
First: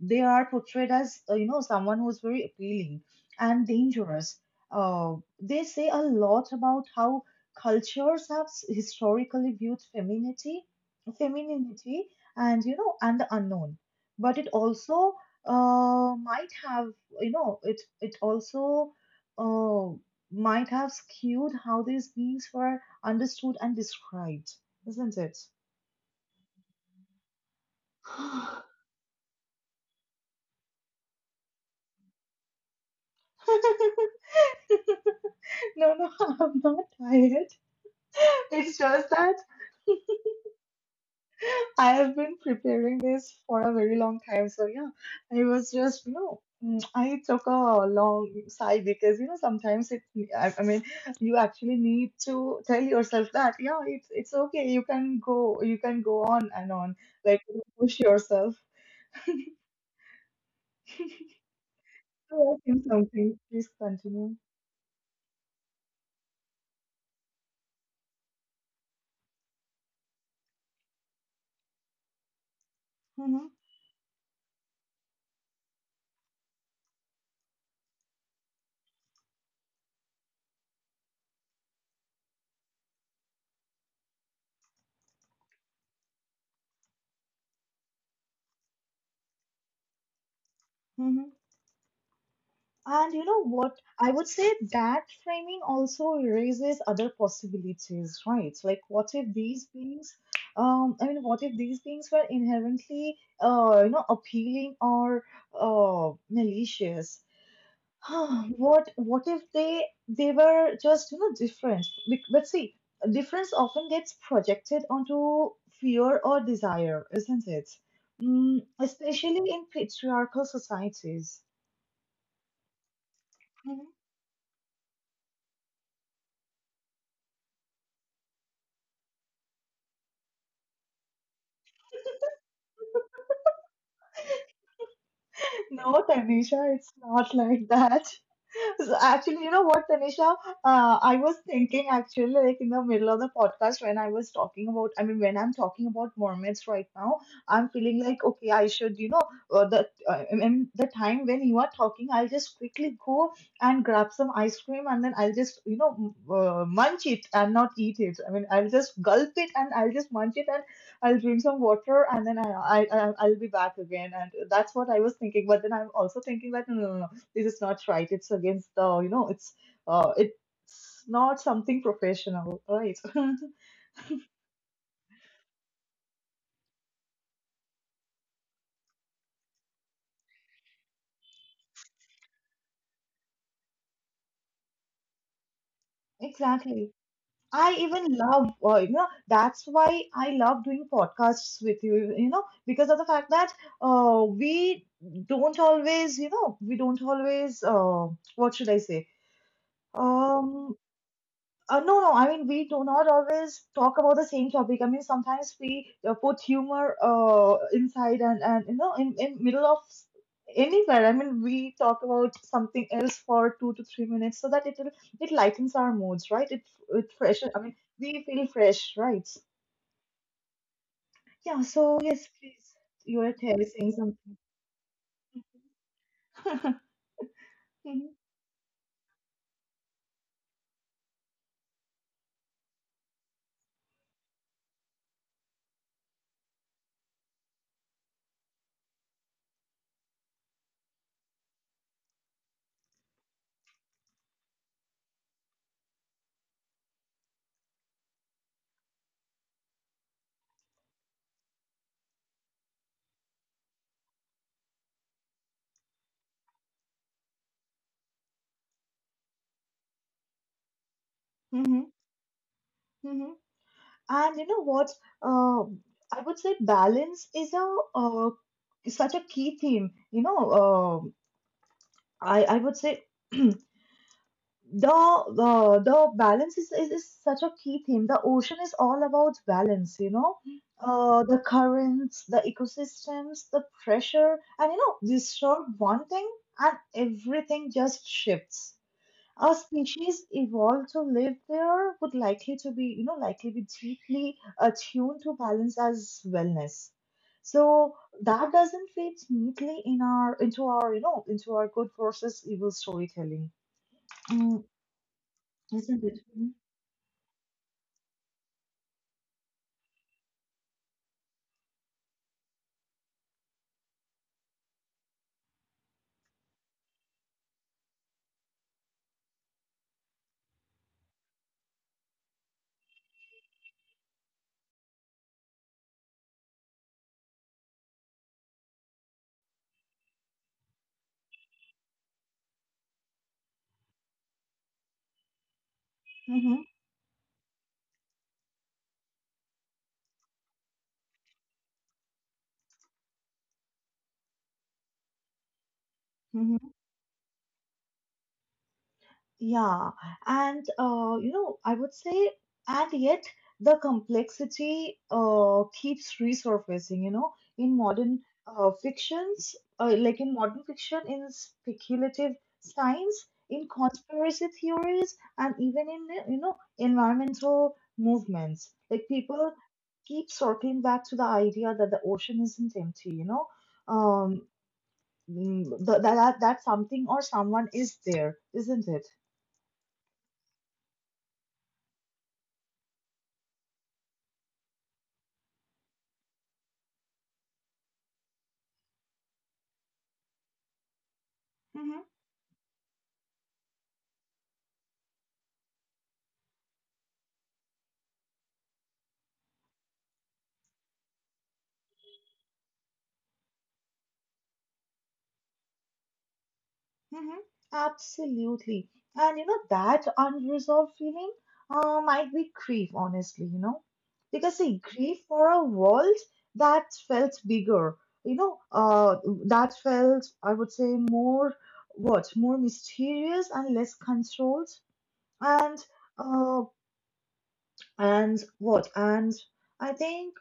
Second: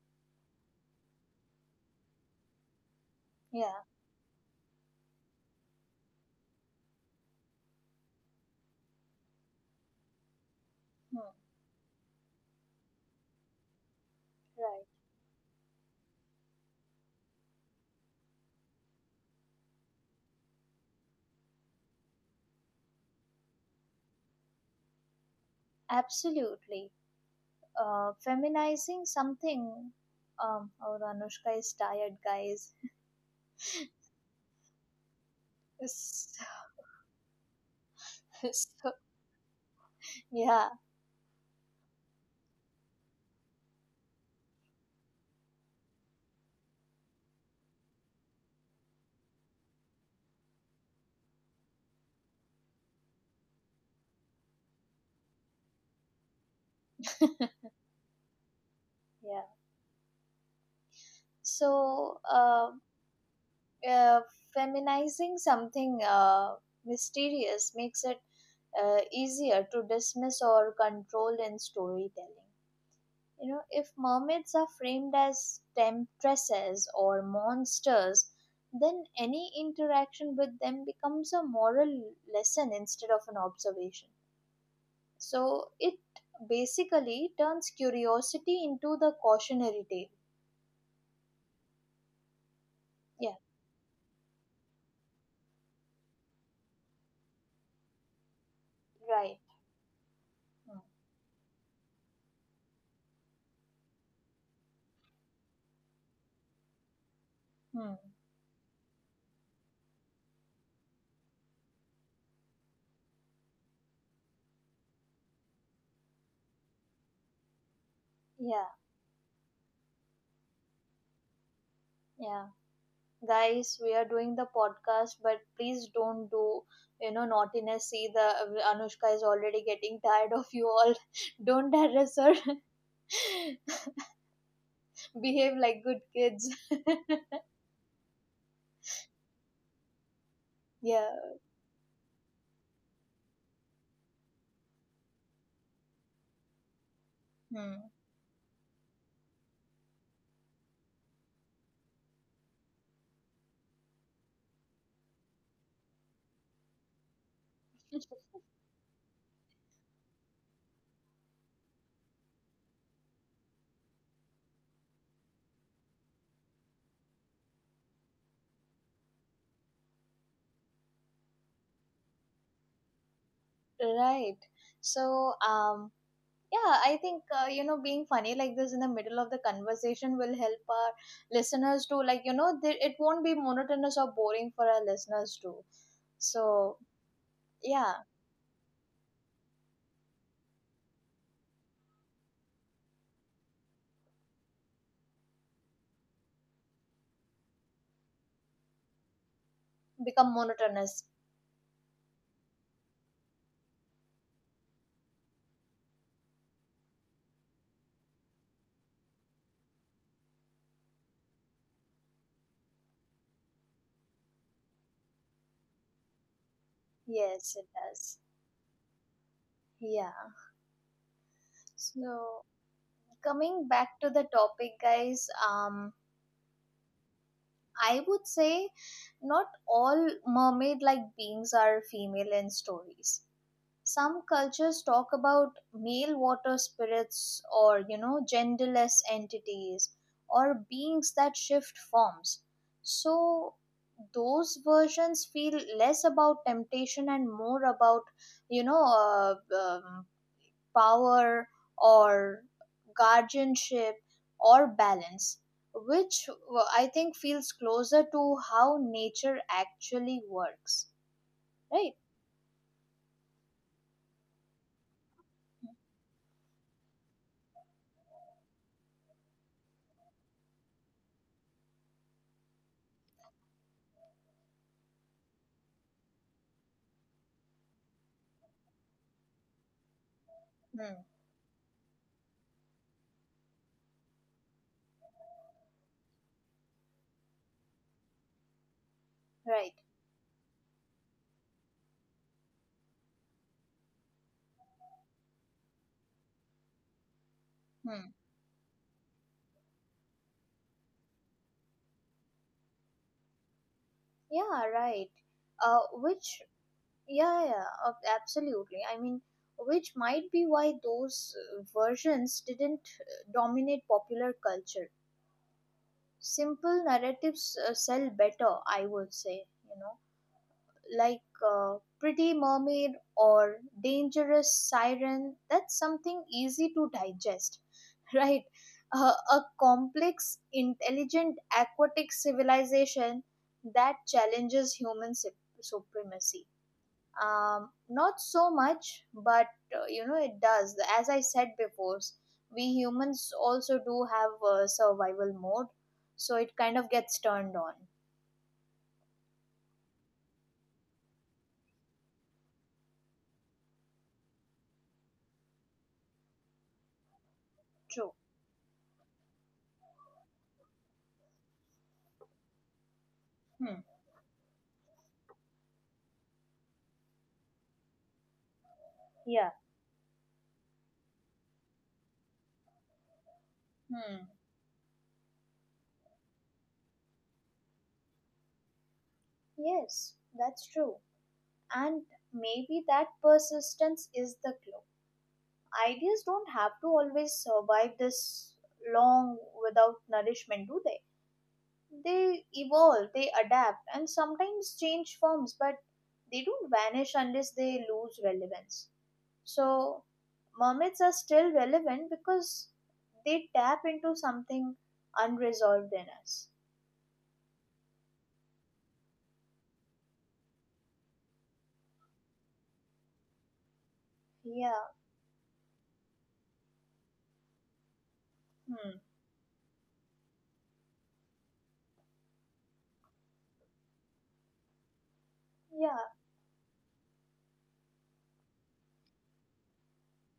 [SPEAKER 1] they are portrayed as, you know, someone who's very appealing and
[SPEAKER 2] Yeah.
[SPEAKER 1] dangerous. uh, they say a lot about how cultures have historically viewed femininity,
[SPEAKER 2] Hmm.
[SPEAKER 1] femininity, and you know, and the unknown. But it
[SPEAKER 2] Right.
[SPEAKER 1] also might have, you know, it also uh, might have skewed how these beings were understood and described, isn't it?
[SPEAKER 2] Absolutely. Uh,
[SPEAKER 1] [GASPS]
[SPEAKER 2] feminizing something, um, oh, Anushka is tired, guys.
[SPEAKER 1] [LAUGHS] No, no,
[SPEAKER 2] [LAUGHS]
[SPEAKER 1] I'm not tired. It's
[SPEAKER 2] So,
[SPEAKER 1] just that
[SPEAKER 2] yeah.
[SPEAKER 1] I have been preparing this for a very long time. So yeah, I was just I took a long sigh because you know sometimes it I mean you actually need to tell yourself that yeah, it's okay, you can go, you can go on and on, like
[SPEAKER 2] [LAUGHS]
[SPEAKER 1] push yourself
[SPEAKER 2] Yeah.
[SPEAKER 1] [LAUGHS]
[SPEAKER 2] So,
[SPEAKER 1] to achieve something. Please
[SPEAKER 2] uh,
[SPEAKER 1] continue.
[SPEAKER 2] feminizing something mysterious makes it easier to dismiss or control in storytelling.
[SPEAKER 1] Mm-hmm.
[SPEAKER 2] You know, if mermaids are framed as temptresses or monsters, then any interaction with them becomes a moral lesson instead of an observation. So, it basically turns curiosity into the cautionary tale.
[SPEAKER 1] And you
[SPEAKER 2] Yeah,
[SPEAKER 1] know what? I would say that framing also raises other possibilities, right? Like, what if
[SPEAKER 2] right.
[SPEAKER 1] these beings,
[SPEAKER 2] Hmm.
[SPEAKER 1] I mean, what if these beings were inherently, you know, appealing or malicious?
[SPEAKER 2] Hmm.
[SPEAKER 1] [SIGHS] What if they were just, you know, different? But see, difference often gets projected onto fear or desire, isn't it?
[SPEAKER 2] Yeah.
[SPEAKER 1] Mm, especially in patriarchal societies.
[SPEAKER 2] Yeah, guys, we are doing the podcast, but please don't do, you know, naughtiness. See, the Anushka is already getting tired of you all. [LAUGHS] Don't harass her. [LAUGHS] Behave like good
[SPEAKER 1] No,
[SPEAKER 2] kids.
[SPEAKER 1] Tanisha, it's
[SPEAKER 2] [LAUGHS]
[SPEAKER 1] not like that. [LAUGHS] So actually, you know what, Tanisha?
[SPEAKER 2] Yeah.
[SPEAKER 1] I was thinking actually, like in the middle of the podcast when I was talking about, I mean, when I'm talking about Mormons right now, I'm
[SPEAKER 2] Hmm.
[SPEAKER 1] feeling like, okay, I should, you know, the I mean, the time when you are talking, I'll just quickly go and grab some ice cream and then I'll just, you know, munch it and not eat it. I mean, I'll just gulp it and I'll just munch it. I'll drink some water and then I'll be back again. And that's what I was thinking. But then I'm also thinking that no, no, no, no, this is not right. It's against the, you know, it's not something professional, right? [LAUGHS]
[SPEAKER 2] Right. So, yeah, I think you know, being funny like this in the middle of the conversation will help our listeners to, like, you know, they, it won't be monotonous or boring for our listeners too. So,
[SPEAKER 1] Exactly. I
[SPEAKER 2] yeah,
[SPEAKER 1] even love, you know, that's why I love doing podcasts with you, you know, because of the fact that we don't always, you know, we don't always, what should I say?
[SPEAKER 2] become
[SPEAKER 1] Um,
[SPEAKER 2] monotonous.
[SPEAKER 1] No, no, I mean, we do not always talk about the same topic. I mean, sometimes we put humor inside, and you know, in middle of anywhere. I mean, we talk about something else for 2 to 3 minutes so that it will- it lightens our moods, right? It fresh.
[SPEAKER 2] Yes,
[SPEAKER 1] I
[SPEAKER 2] it
[SPEAKER 1] mean,
[SPEAKER 2] does.
[SPEAKER 1] we feel fresh, right?
[SPEAKER 2] Yeah.
[SPEAKER 1] Yeah, so yes,
[SPEAKER 2] So,
[SPEAKER 1] please. You were telling
[SPEAKER 2] coming
[SPEAKER 1] saying
[SPEAKER 2] back to the
[SPEAKER 1] something.
[SPEAKER 2] topic, guys,
[SPEAKER 1] [LAUGHS]
[SPEAKER 2] I
[SPEAKER 1] Mhm,
[SPEAKER 2] would say not all mermaid like beings are female in stories. Some cultures talk about male water spirits or, genderless entities or beings that shift forms. So, those versions feel less about temptation and more about, you know, uh, um, power or guardianship or balance, which I think feels closer to how nature actually works,
[SPEAKER 1] mhm,
[SPEAKER 2] right?
[SPEAKER 1] mhm. And you know what? Um, I would say balance is a is such a key theme. You know, um, I would say [CLEARS THROAT] the balance is such a key theme. The ocean is all about balance. You know,
[SPEAKER 2] Hmm.
[SPEAKER 1] the currents, the ecosystems, the pressure, and you know, disturb one thing and everything just shifts. Our
[SPEAKER 2] Right.
[SPEAKER 1] species evolved to live there would likely to be, you know, likely be deeply attuned to balance as wellness. So
[SPEAKER 2] Hmm.
[SPEAKER 1] that doesn't fit neatly in our into our, you know, into our good versus evil storytelling. Mm,
[SPEAKER 2] Yeah. Right.
[SPEAKER 1] isn't it?
[SPEAKER 2] Which, yeah, absolutely. I mean, which might be why those versions didn't dominate popular culture. Simple narratives sell better, I would say. You know, like Pretty Mermaid or Dangerous Siren, that's something easy to digest, [LAUGHS] right? A complex, intelligent, aquatic civilization that challenges human supremacy.
[SPEAKER 1] Mm-hmm.
[SPEAKER 2] Not so much, but you know, it does. As I said before, we humans also do have a survival mode, so it
[SPEAKER 1] Mm-hmm.
[SPEAKER 2] kind of gets turned on.
[SPEAKER 1] Yeah, and you know, I would say, and yet the complexity keeps resurfacing, you know, in
[SPEAKER 2] True.
[SPEAKER 1] modern fictions, like in modern fiction, in speculative science, in
[SPEAKER 2] Hmm.
[SPEAKER 1] conspiracy theories, and even in, you know, environmental movements. Like
[SPEAKER 2] Yeah.
[SPEAKER 1] people keep circling back to the idea that the ocean isn't empty, you know,
[SPEAKER 2] Hmm.
[SPEAKER 1] um, that, that something or someone is there, isn't it?
[SPEAKER 2] Yes, that's true. And maybe that persistence is the clue. Ideas don't have to always survive this long without nourishment, do they?
[SPEAKER 1] Mm-hmm.
[SPEAKER 2] They evolve, they adapt, and sometimes change forms, but they don't vanish unless they lose relevance. So, mermaids are still relevant because they tap into something unresolved in us.
[SPEAKER 1] Mhm. Absolutely. And you know, that unresolved feeling might be grief, honestly, you know, because
[SPEAKER 2] Yeah.
[SPEAKER 1] see, grief for a world that felt bigger, you know,
[SPEAKER 2] Hmm.
[SPEAKER 1] that felt, I would say, more what, more mysterious and less controlled. And,
[SPEAKER 2] Yeah.
[SPEAKER 1] uh, and what, and I think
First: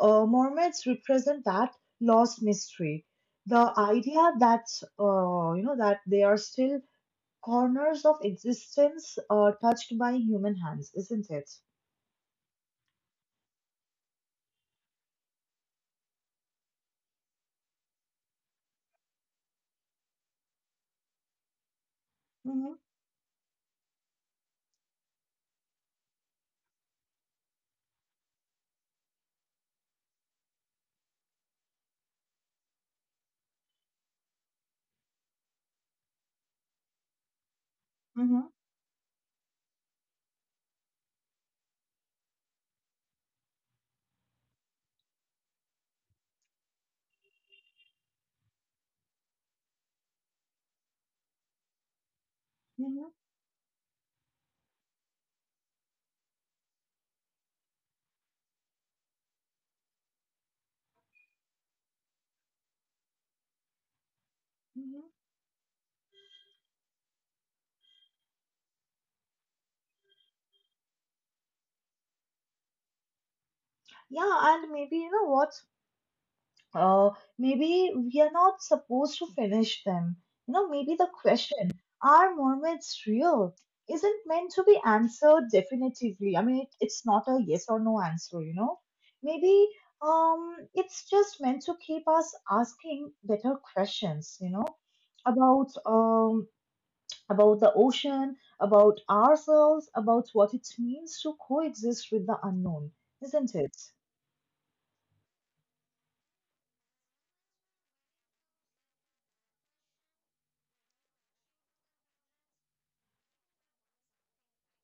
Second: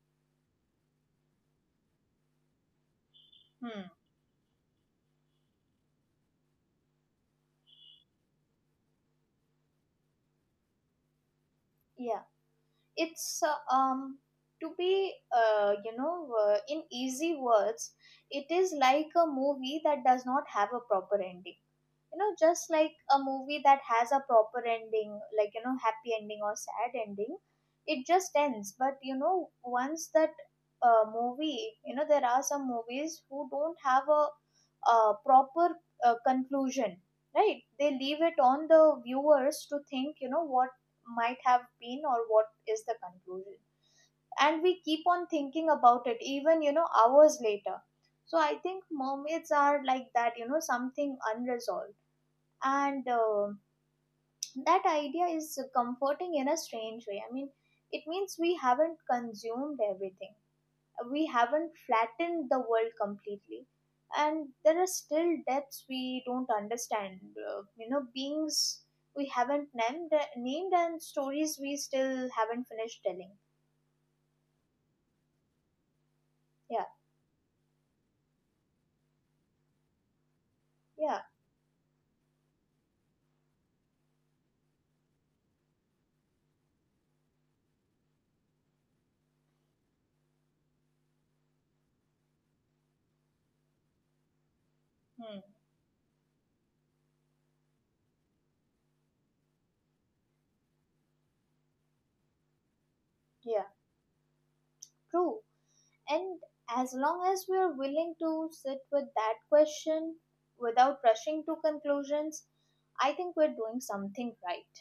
[SPEAKER 1] mermaids represent that lost mystery. The
[SPEAKER 2] Hmm.
[SPEAKER 1] idea that, you know, that they are still corners of existence touched by human hands, isn't it?
[SPEAKER 2] Yeah. It's to be in easy words, it is like a movie that does not have a proper ending. You know, just
[SPEAKER 1] Mm-hmm,
[SPEAKER 2] like a movie that has a proper ending, like, you know, happy ending or sad ending, it just ends. But you know, once that movie, you know, there are some movies who don't have a, proper conclusion, right? They leave it
[SPEAKER 1] mm-hmm,
[SPEAKER 2] on the viewers to think, you know, what might have been or what is the conclusion. And we keep on thinking about it even, you know, hours later. So I think mermaids are like that, you know, something unresolved.
[SPEAKER 1] mm-hmm,
[SPEAKER 2] And that idea is comforting in a strange way. I mean, it means we haven't consumed everything. We haven't flattened the world completely, and there are
[SPEAKER 1] mm-hmm.
[SPEAKER 2] still depths we don't understand. You know, beings we haven't named, and stories we still haven't finished telling.
[SPEAKER 1] Yeah, and maybe you know what?
[SPEAKER 2] Yeah.
[SPEAKER 1] Uh, maybe we are not supposed to finish them. You know, maybe the
[SPEAKER 2] Yeah.
[SPEAKER 1] question, are mermaids real? Isn't meant to be answered definitively. I mean, it's not a yes or no answer, you know? Maybe it's just meant to keep us asking better questions, you know,
[SPEAKER 2] Hmm.
[SPEAKER 1] about um, about the ocean, about ourselves, about what it means to coexist with the unknown, isn't
[SPEAKER 2] Yeah.
[SPEAKER 1] it?
[SPEAKER 2] True. And as long as we are willing to sit with that question without rushing to conclusions, I think we're doing something right.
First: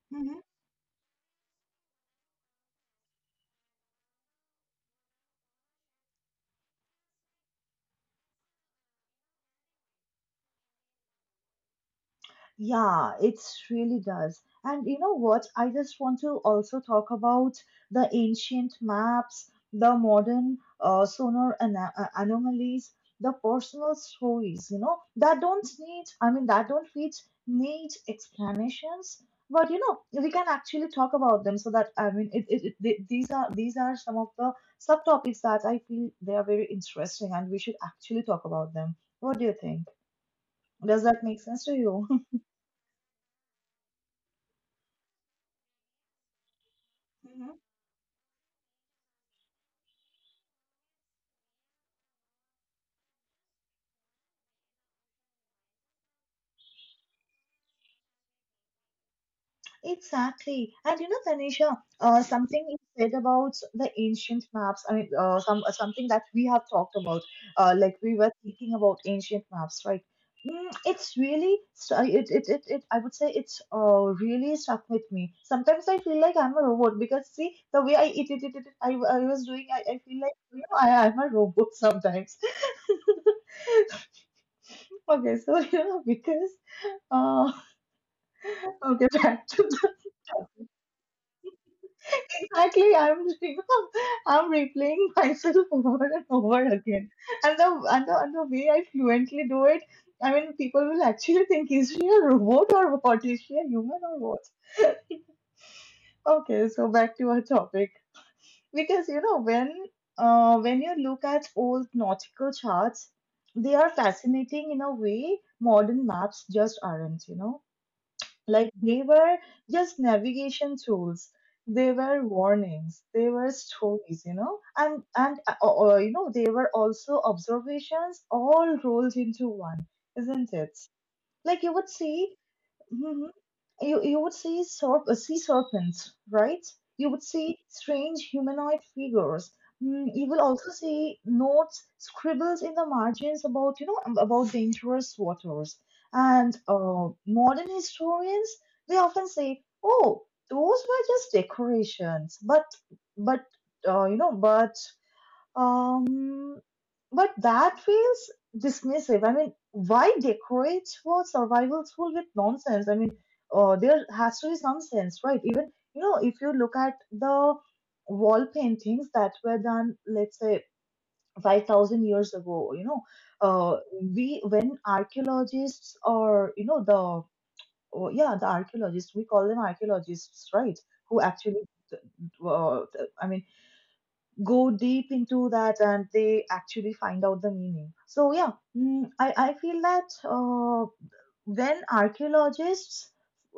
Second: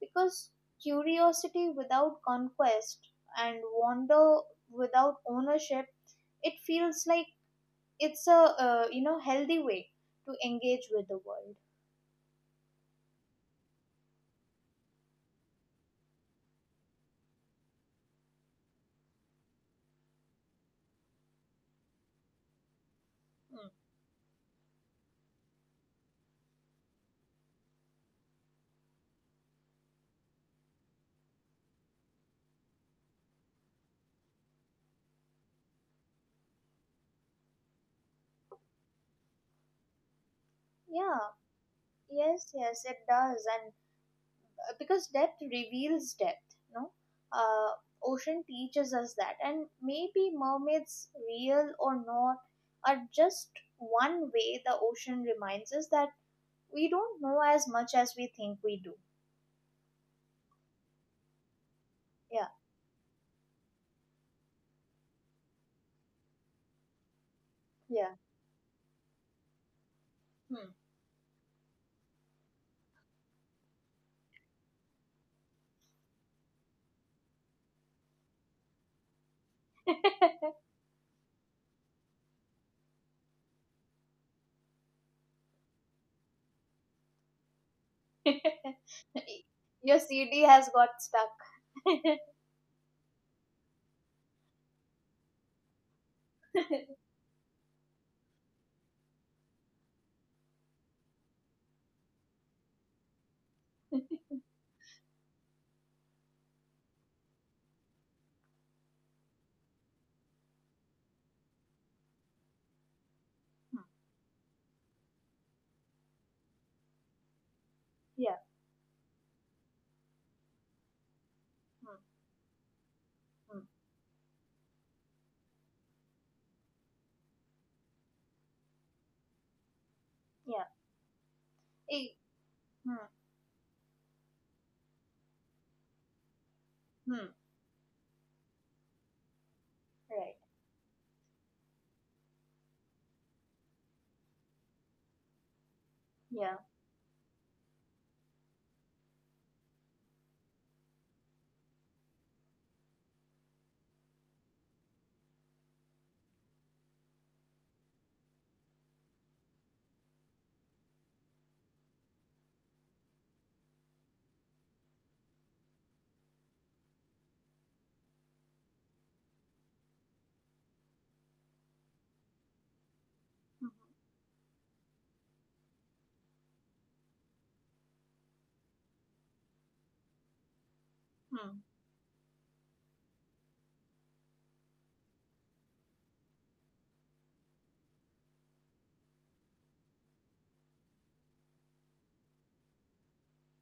[SPEAKER 2] Because curiosity without conquest and wonder without ownership, it feels like it's a healthy way to engage with the world.
[SPEAKER 1] Yeah, it really does. And you know what? I just want to also talk about the ancient maps, the modern sonar ana anomalies, the
[SPEAKER 2] Hmm.
[SPEAKER 1] personal stories, you know, that don't need, I mean, that don't need neat explanations. But you know, we can actually talk about them so that, I mean, these are some of the subtopics that I feel they are very interesting and we should actually talk about them. What do you think? Does that
[SPEAKER 2] Yeah,
[SPEAKER 1] make sense to you?
[SPEAKER 2] yes, yes, it does. And because depth reveals depth, no
[SPEAKER 1] [LAUGHS]
[SPEAKER 2] uh, ocean teaches us that. And maybe mermaids, real or not, are just one way the ocean reminds us that we don't know as much as we think we do.
[SPEAKER 1] Exactly. And you know, Tanisha,
[SPEAKER 2] Yeah.
[SPEAKER 1] something you said about the ancient maps, I mean, something that we have talked about, like
[SPEAKER 2] Yeah.
[SPEAKER 1] we were thinking about ancient maps, right?
[SPEAKER 2] Hmm.
[SPEAKER 1] Mm, it's really, st- it, it, it, it, I would say it's really stuck with me. Sometimes I feel like I'm a robot because see, the way I I was doing, I feel like, you know, I, I'm a robot sometimes. [LAUGHS] Okay, so, you know, because, uh, [LAUGHS]
[SPEAKER 2] [LAUGHS]
[SPEAKER 1] okay, back to
[SPEAKER 2] Your CD has got stuck. [LAUGHS] Hmm.
[SPEAKER 1] exactly, [LAUGHS] I'm replaying myself [LAUGHS] over and over again, and the way I fluently do it, I mean, people will actually think, is she a robot or what? Is she a human or what? [LAUGHS] Okay, so back to our topic because you know when you look at old nautical charts, they are fascinating in a way modern maps just aren't. You know,
[SPEAKER 2] Yeah.
[SPEAKER 1] like they were just navigation tools. They
[SPEAKER 2] Hmm.
[SPEAKER 1] were warnings. They were
[SPEAKER 2] Hmm.
[SPEAKER 1] stories, you know, and you know they were also observations, all rolled into one, isn't
[SPEAKER 2] Yeah.
[SPEAKER 1] it? Like you would
[SPEAKER 2] Eh,
[SPEAKER 1] see
[SPEAKER 2] hmm.
[SPEAKER 1] Mhm. You would see sea serpents, right? You would
[SPEAKER 2] Hmm.
[SPEAKER 1] see strange humanoid figures. Mm, you
[SPEAKER 2] Right.
[SPEAKER 1] will also see notes scribbles in the margins about you know about dangerous waters.
[SPEAKER 2] Yeah.
[SPEAKER 1] And modern historians they often say, "Oh, those were just decorations," but you know, um, but that feels dismissive. I mean, why decorate for survival school with nonsense? I mean, there has to be some sense, right? Even, you know, if you look at the wall paintings that were done, let's say, 5,000 years ago, you know,
[SPEAKER 2] Mhm.
[SPEAKER 1] uh, we, when archaeologists or, you know, the, oh, yeah, the archaeologists, we call them archaeologists, right? Who
[SPEAKER 2] Hmm.
[SPEAKER 1] actually, uh, I mean, go deep into that and they actually find out the meaning. So, yeah, mm, I feel that when archaeologists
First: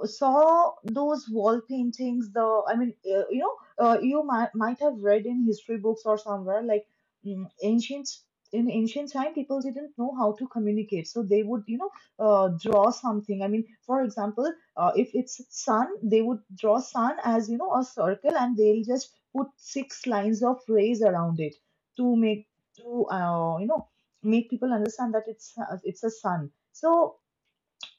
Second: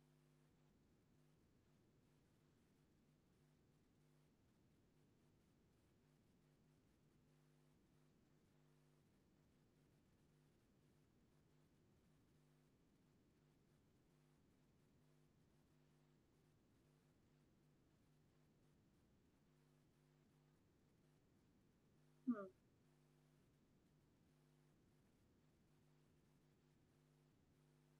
[SPEAKER 1] saw those wall paintings, the I mean, you know, you might have read in history books or somewhere like mm, ancient in ancient time people didn't know how to communicate, so they would, you know, draw something. I mean, for example, if it's sun, they would draw sun as, you know, a circle and they'll just put six lines of rays around it to
[SPEAKER 2] Hmm.
[SPEAKER 1] make to you know make people understand that it's a sun. So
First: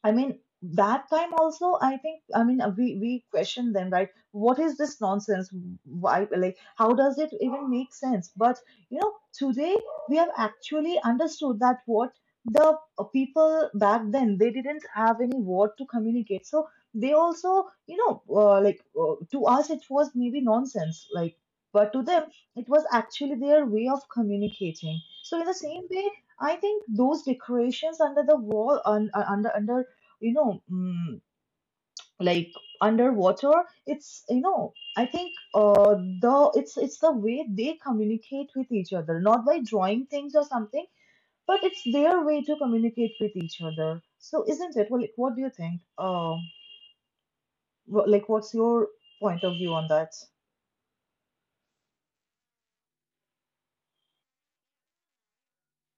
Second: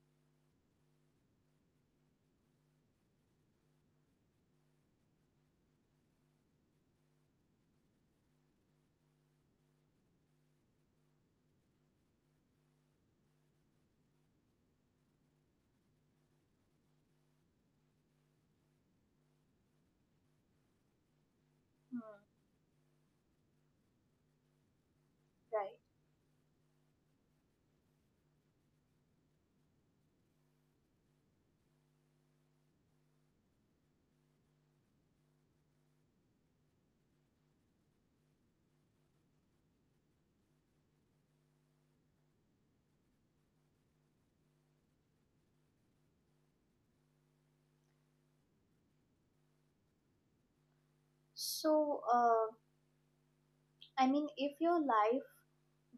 [SPEAKER 1] I mean, that time also, I think, I mean, we question them, right? What is this nonsense? Why, like, how does it even make sense? But you know, today we have actually understood that what the people back then they didn't have any word to communicate, so they also, you know, to us it was maybe nonsense, like, but to
[SPEAKER 2] Hmm.
[SPEAKER 1] them it was actually their way of communicating. So in the
[SPEAKER 2] Right.
[SPEAKER 1] same way, I think those decorations under the wall, under under, you know, mm, like underwater. It's you know, I think the it's the way they communicate with each other, not by drawing things or something, but it's their way to communicate with each other. So isn't it? Well, like, what do you think? Like, what's your point of view on that?
[SPEAKER 2] So, I mean, if your life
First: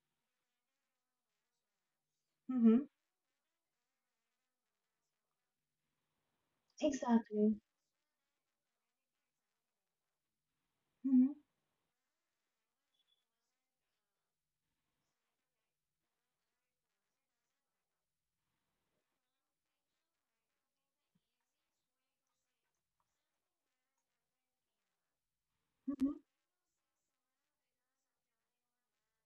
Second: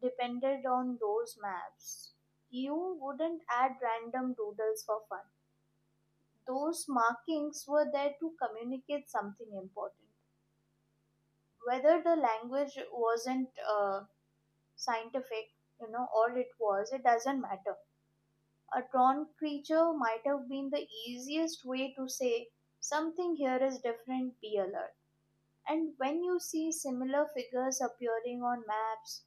[SPEAKER 2] depended on those maps,
[SPEAKER 1] Mm-hmm.
[SPEAKER 2] you wouldn't add random doodles for fun. Those
[SPEAKER 1] Exactly.
[SPEAKER 2] markings were there to communicate something important.
[SPEAKER 1] Mm-hmm.
[SPEAKER 2] Whether the language wasn't scientific, you know, or it was, it doesn't matter. A drawn creature might have been the easiest way to say something here is different, be alert. And
[SPEAKER 1] Mm-hmm.
[SPEAKER 2] when you see similar figures appearing on maps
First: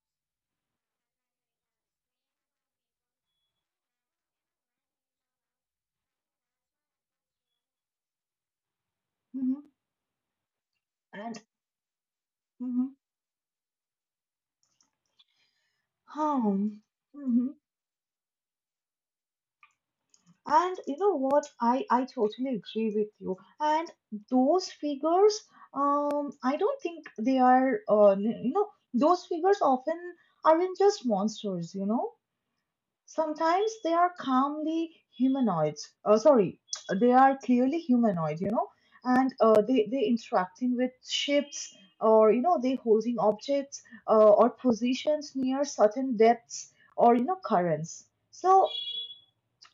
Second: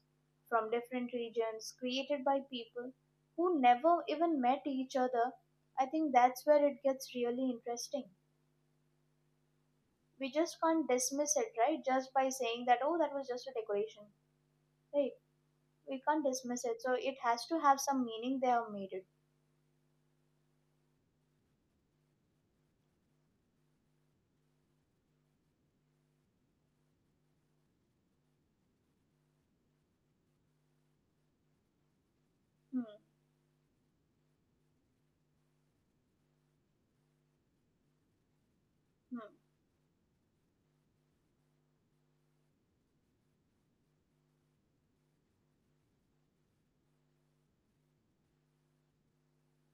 [SPEAKER 2] from different regions created by people who never even met each other, I think that's where it gets really interesting.
[SPEAKER 1] Mm-hmm.
[SPEAKER 2] We just can't dismiss
[SPEAKER 1] And
[SPEAKER 2] it, right? Just by saying that,
[SPEAKER 1] mm-hmm.
[SPEAKER 2] oh, that was just a decoration, right? We can't dismiss
[SPEAKER 1] Home.
[SPEAKER 2] it. So it has to have some meaning they have made it.
[SPEAKER 1] And you know what? I totally agree with you. And those figures, I don't think they are, you know, those figures often aren't just monsters. You know,
[SPEAKER 2] Hmm.
[SPEAKER 1] sometimes they are calmly humanoids. They are clearly humanoid. You know,
[SPEAKER 2] Hmm.
[SPEAKER 1] and they interacting with ships, or you know, they holding objects, or positions near certain depths, or you know, currents. So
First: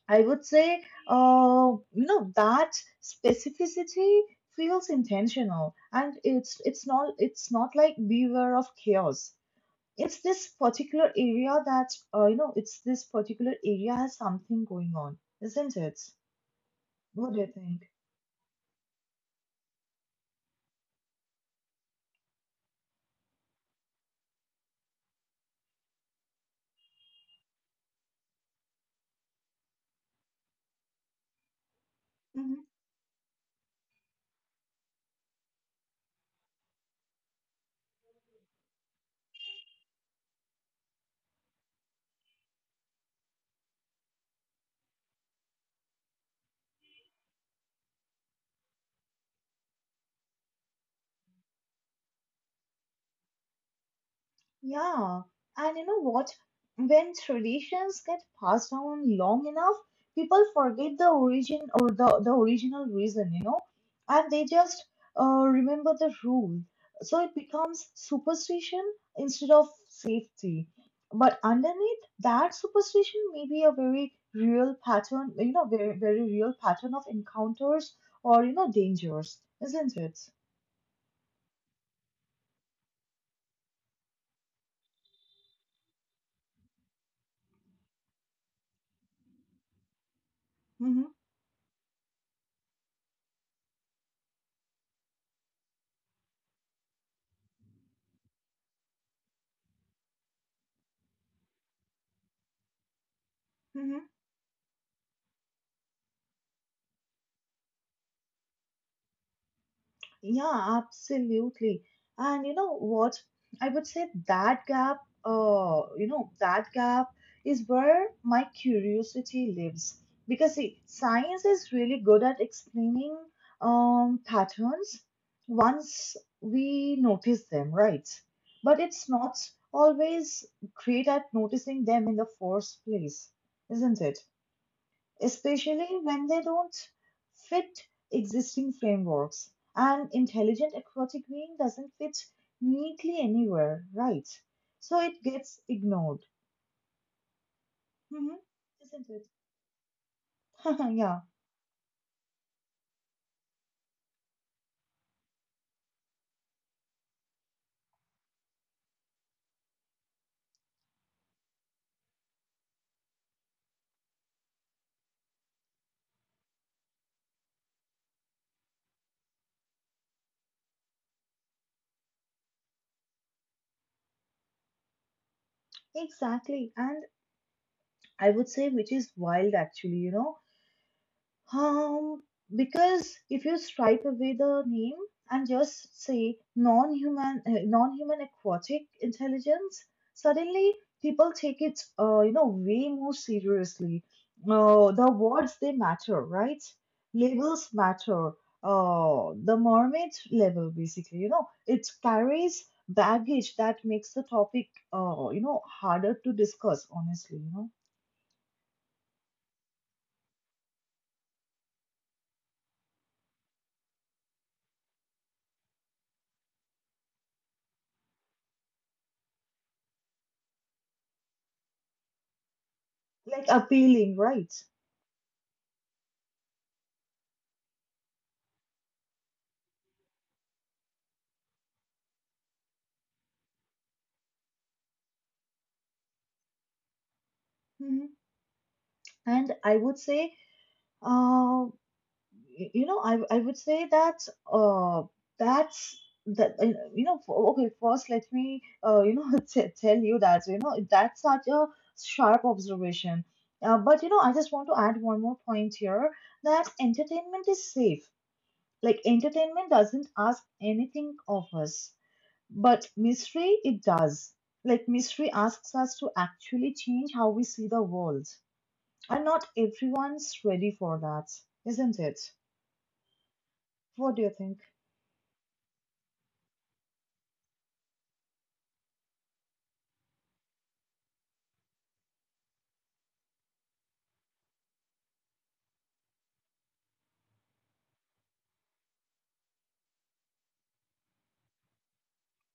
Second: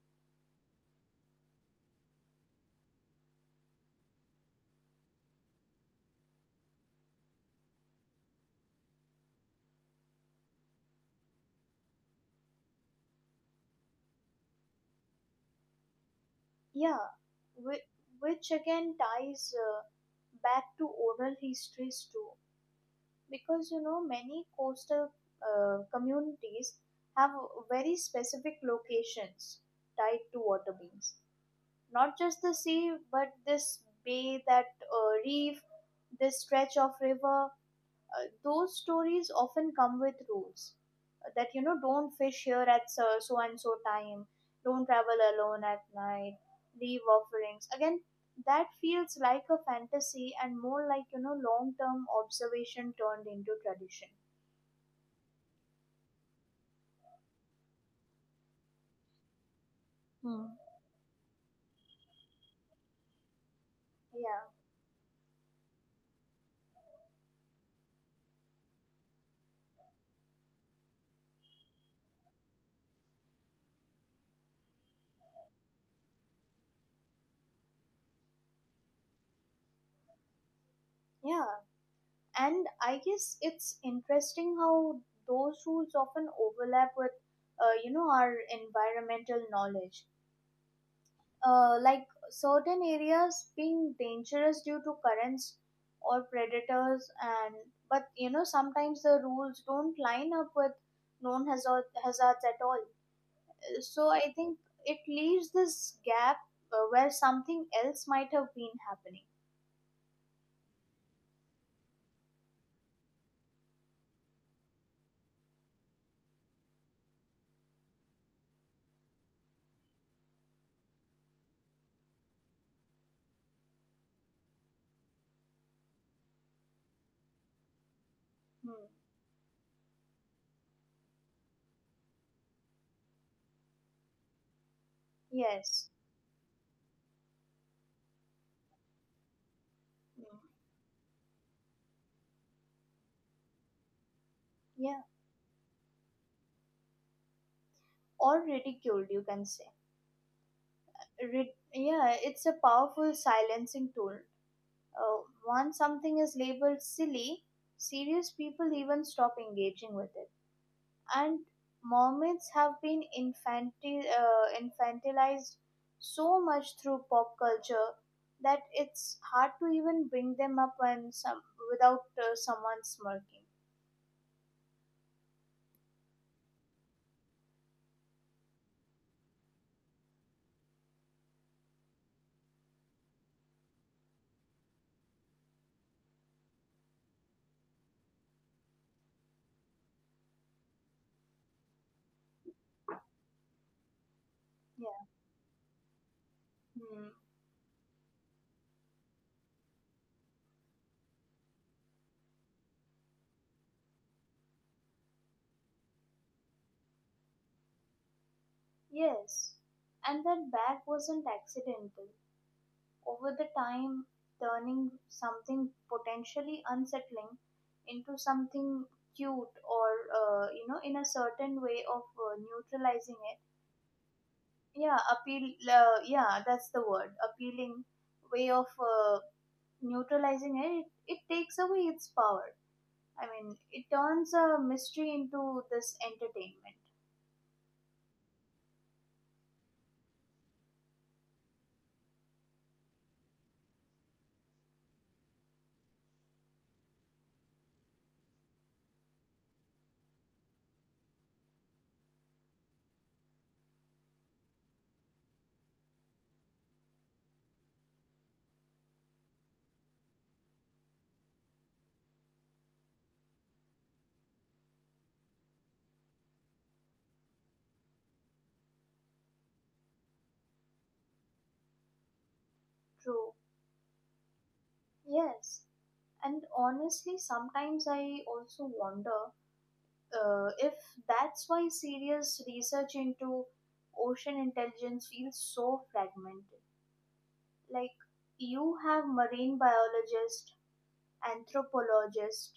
[SPEAKER 1] I would say, you know, that specificity feels intentional, and it's not it's not like beware of chaos. It's this particular area that you know, it's this particular area has something going on, isn't it?
[SPEAKER 2] Yeah.
[SPEAKER 1] What do you
[SPEAKER 2] Whi-
[SPEAKER 1] think?
[SPEAKER 2] Which again ties back to oral histories too, because you know, many coastal communities have very specific locations tied to water beings, not just the sea but this bay, that reef, this stretch of river. Uh, those stories often come with rules, that you know, don't fish here at so so and so time, don't travel alone at night, leave offerings. Again, that feels like a fantasy and more like, you know, long term observation turned into tradition.
[SPEAKER 1] Yeah, and you know what? When traditions get passed down long enough, people
[SPEAKER 2] Hmm.
[SPEAKER 1] forget the origin or the original reason, you know, and
[SPEAKER 2] Yeah.
[SPEAKER 1] they just remember the rule. So it becomes superstition instead of safety. But underneath that superstition may be a very real pattern, very, very real pattern of encounters or, dangers, isn't it?
[SPEAKER 2] Yeah, and I guess it's interesting how those rules often overlap with you know, our environmental knowledge,
[SPEAKER 1] Mm-hmm.
[SPEAKER 2] like certain areas being dangerous due to currents or predators. And but you know, sometimes the rules don't line up with known hazards at all.
[SPEAKER 1] Mm-hmm.
[SPEAKER 2] So I think it leaves this gap where something else might have been happening.
[SPEAKER 1] Yeah, absolutely. And you know what? I would say that gap, that gap is where my curiosity lives. Because see, science is really good at explaining patterns once we notice them, right? But
[SPEAKER 2] Hmm.
[SPEAKER 1] it's not always great at noticing them in the first place, isn't it? Especially
[SPEAKER 2] Yes.
[SPEAKER 1] when they don't fit existing frameworks. And
[SPEAKER 2] Hmm.
[SPEAKER 1] intelligent aquatic being doesn't fit neatly anywhere, right? So
[SPEAKER 2] Yeah.
[SPEAKER 1] it gets ignored.
[SPEAKER 2] Or
[SPEAKER 1] Mhm.
[SPEAKER 2] ridiculed,
[SPEAKER 1] Isn't
[SPEAKER 2] you
[SPEAKER 1] it?
[SPEAKER 2] can say.
[SPEAKER 1] [LAUGHS] Yeah,
[SPEAKER 2] Yeah, it's a powerful silencing tool. Once something is labeled silly, serious people even stop engaging with it. And mermaids have been infantilized so much through pop culture that it's hard to even bring them up when some without someone smirking.
[SPEAKER 1] exactly. And I would say, which is wild actually, you know. Um, because if you stripe away the name and just say non-human, non-human aquatic intelligence, suddenly people take it, way more seriously.
[SPEAKER 2] Yeah.
[SPEAKER 1] The words they matter, right?
[SPEAKER 2] Hmm.
[SPEAKER 1] Labels matter. The mermaid level, basically, it carries baggage that makes the topic, harder to discuss. Honestly,
[SPEAKER 2] Yes. And that bag wasn't accidental. Over the time, turning something potentially unsettling into something cute or you know, in a certain way of neutralizing it.
[SPEAKER 1] Like appealing, right?
[SPEAKER 2] Yeah, appeal yeah, that's the word, appealing way of neutralizing it. It takes away its power. I mean, it turns a mystery into this entertainment.
[SPEAKER 1] Mhm. And I would say, uh, you know, I would say that that's that you know, for, okay. First, let me you know [LAUGHS] tell you that you know that's such a sharp observation. But you know, I just want to add one more point here that entertainment is safe. Like entertainment doesn't ask anything of us, but mystery it does. Like mystery asks us to actually change how we see the world. And not everyone's ready for that, isn't it?
[SPEAKER 2] True.
[SPEAKER 1] What do you think?
[SPEAKER 2] Yes. And honestly, sometimes I also wonder if that's why serious research into ocean intelligence feels so fragmented. Like, you have marine biologists, anthropologists,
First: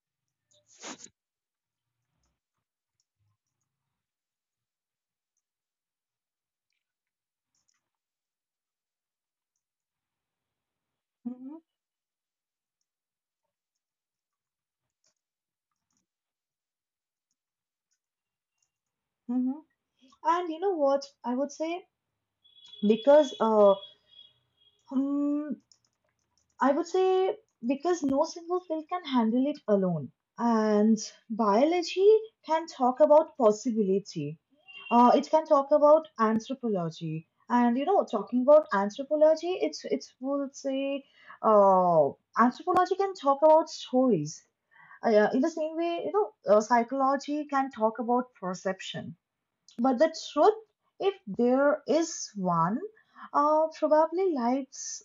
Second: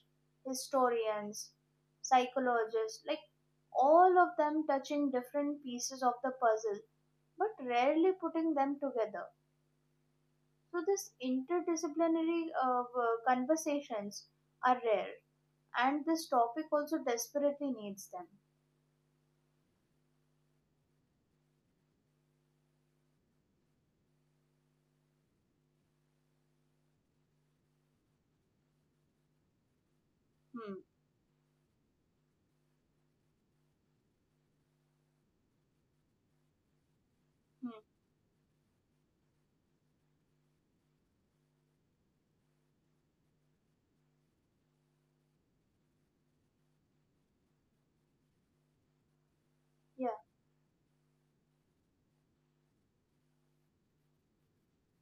[SPEAKER 2] historians, psychologists, like all of them touching different pieces of the puzzle, but rarely putting them together. So this
[SPEAKER 1] Mm-hmm,
[SPEAKER 2] interdisciplinary conversations are rare, and this topic also desperately needs them.
[SPEAKER 1] mm-hmm. And you know what? I would say because uh, hmm, I would say because no single field can handle it alone.
[SPEAKER 2] Hmm.
[SPEAKER 1] And biology can talk about possibility. It can talk about anthropology.
[SPEAKER 2] Hmm.
[SPEAKER 1] And you know, talking about anthropology, it's would say uh, anthropology can talk about stories. Yeah, in the same way, you know, psychology can talk about perception, but
[SPEAKER 2] Yeah.
[SPEAKER 1] the truth, if there is one, probably lies,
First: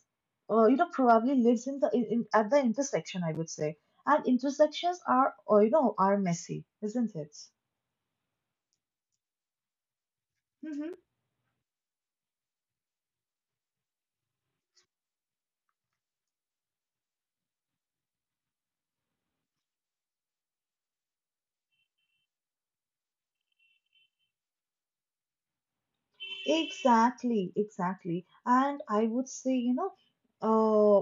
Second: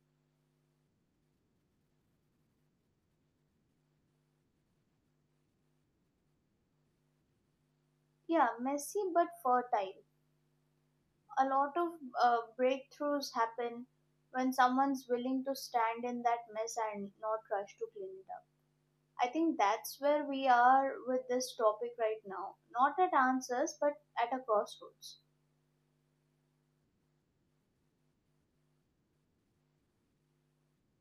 [SPEAKER 1] probably lives in the in, at the intersection. I would say, and intersections are, are messy, isn't it?
[SPEAKER 2] Yeah, messy but fertile.
[SPEAKER 1] Hmm.
[SPEAKER 2] A lot of breakthroughs happen when someone's willing to stand in that mess and not rush to clean it up. I think that's where we are with this topic right now. Not at answers, but at a crossroads.
[SPEAKER 1] Exactly, exactly. And I would say, you know, uh,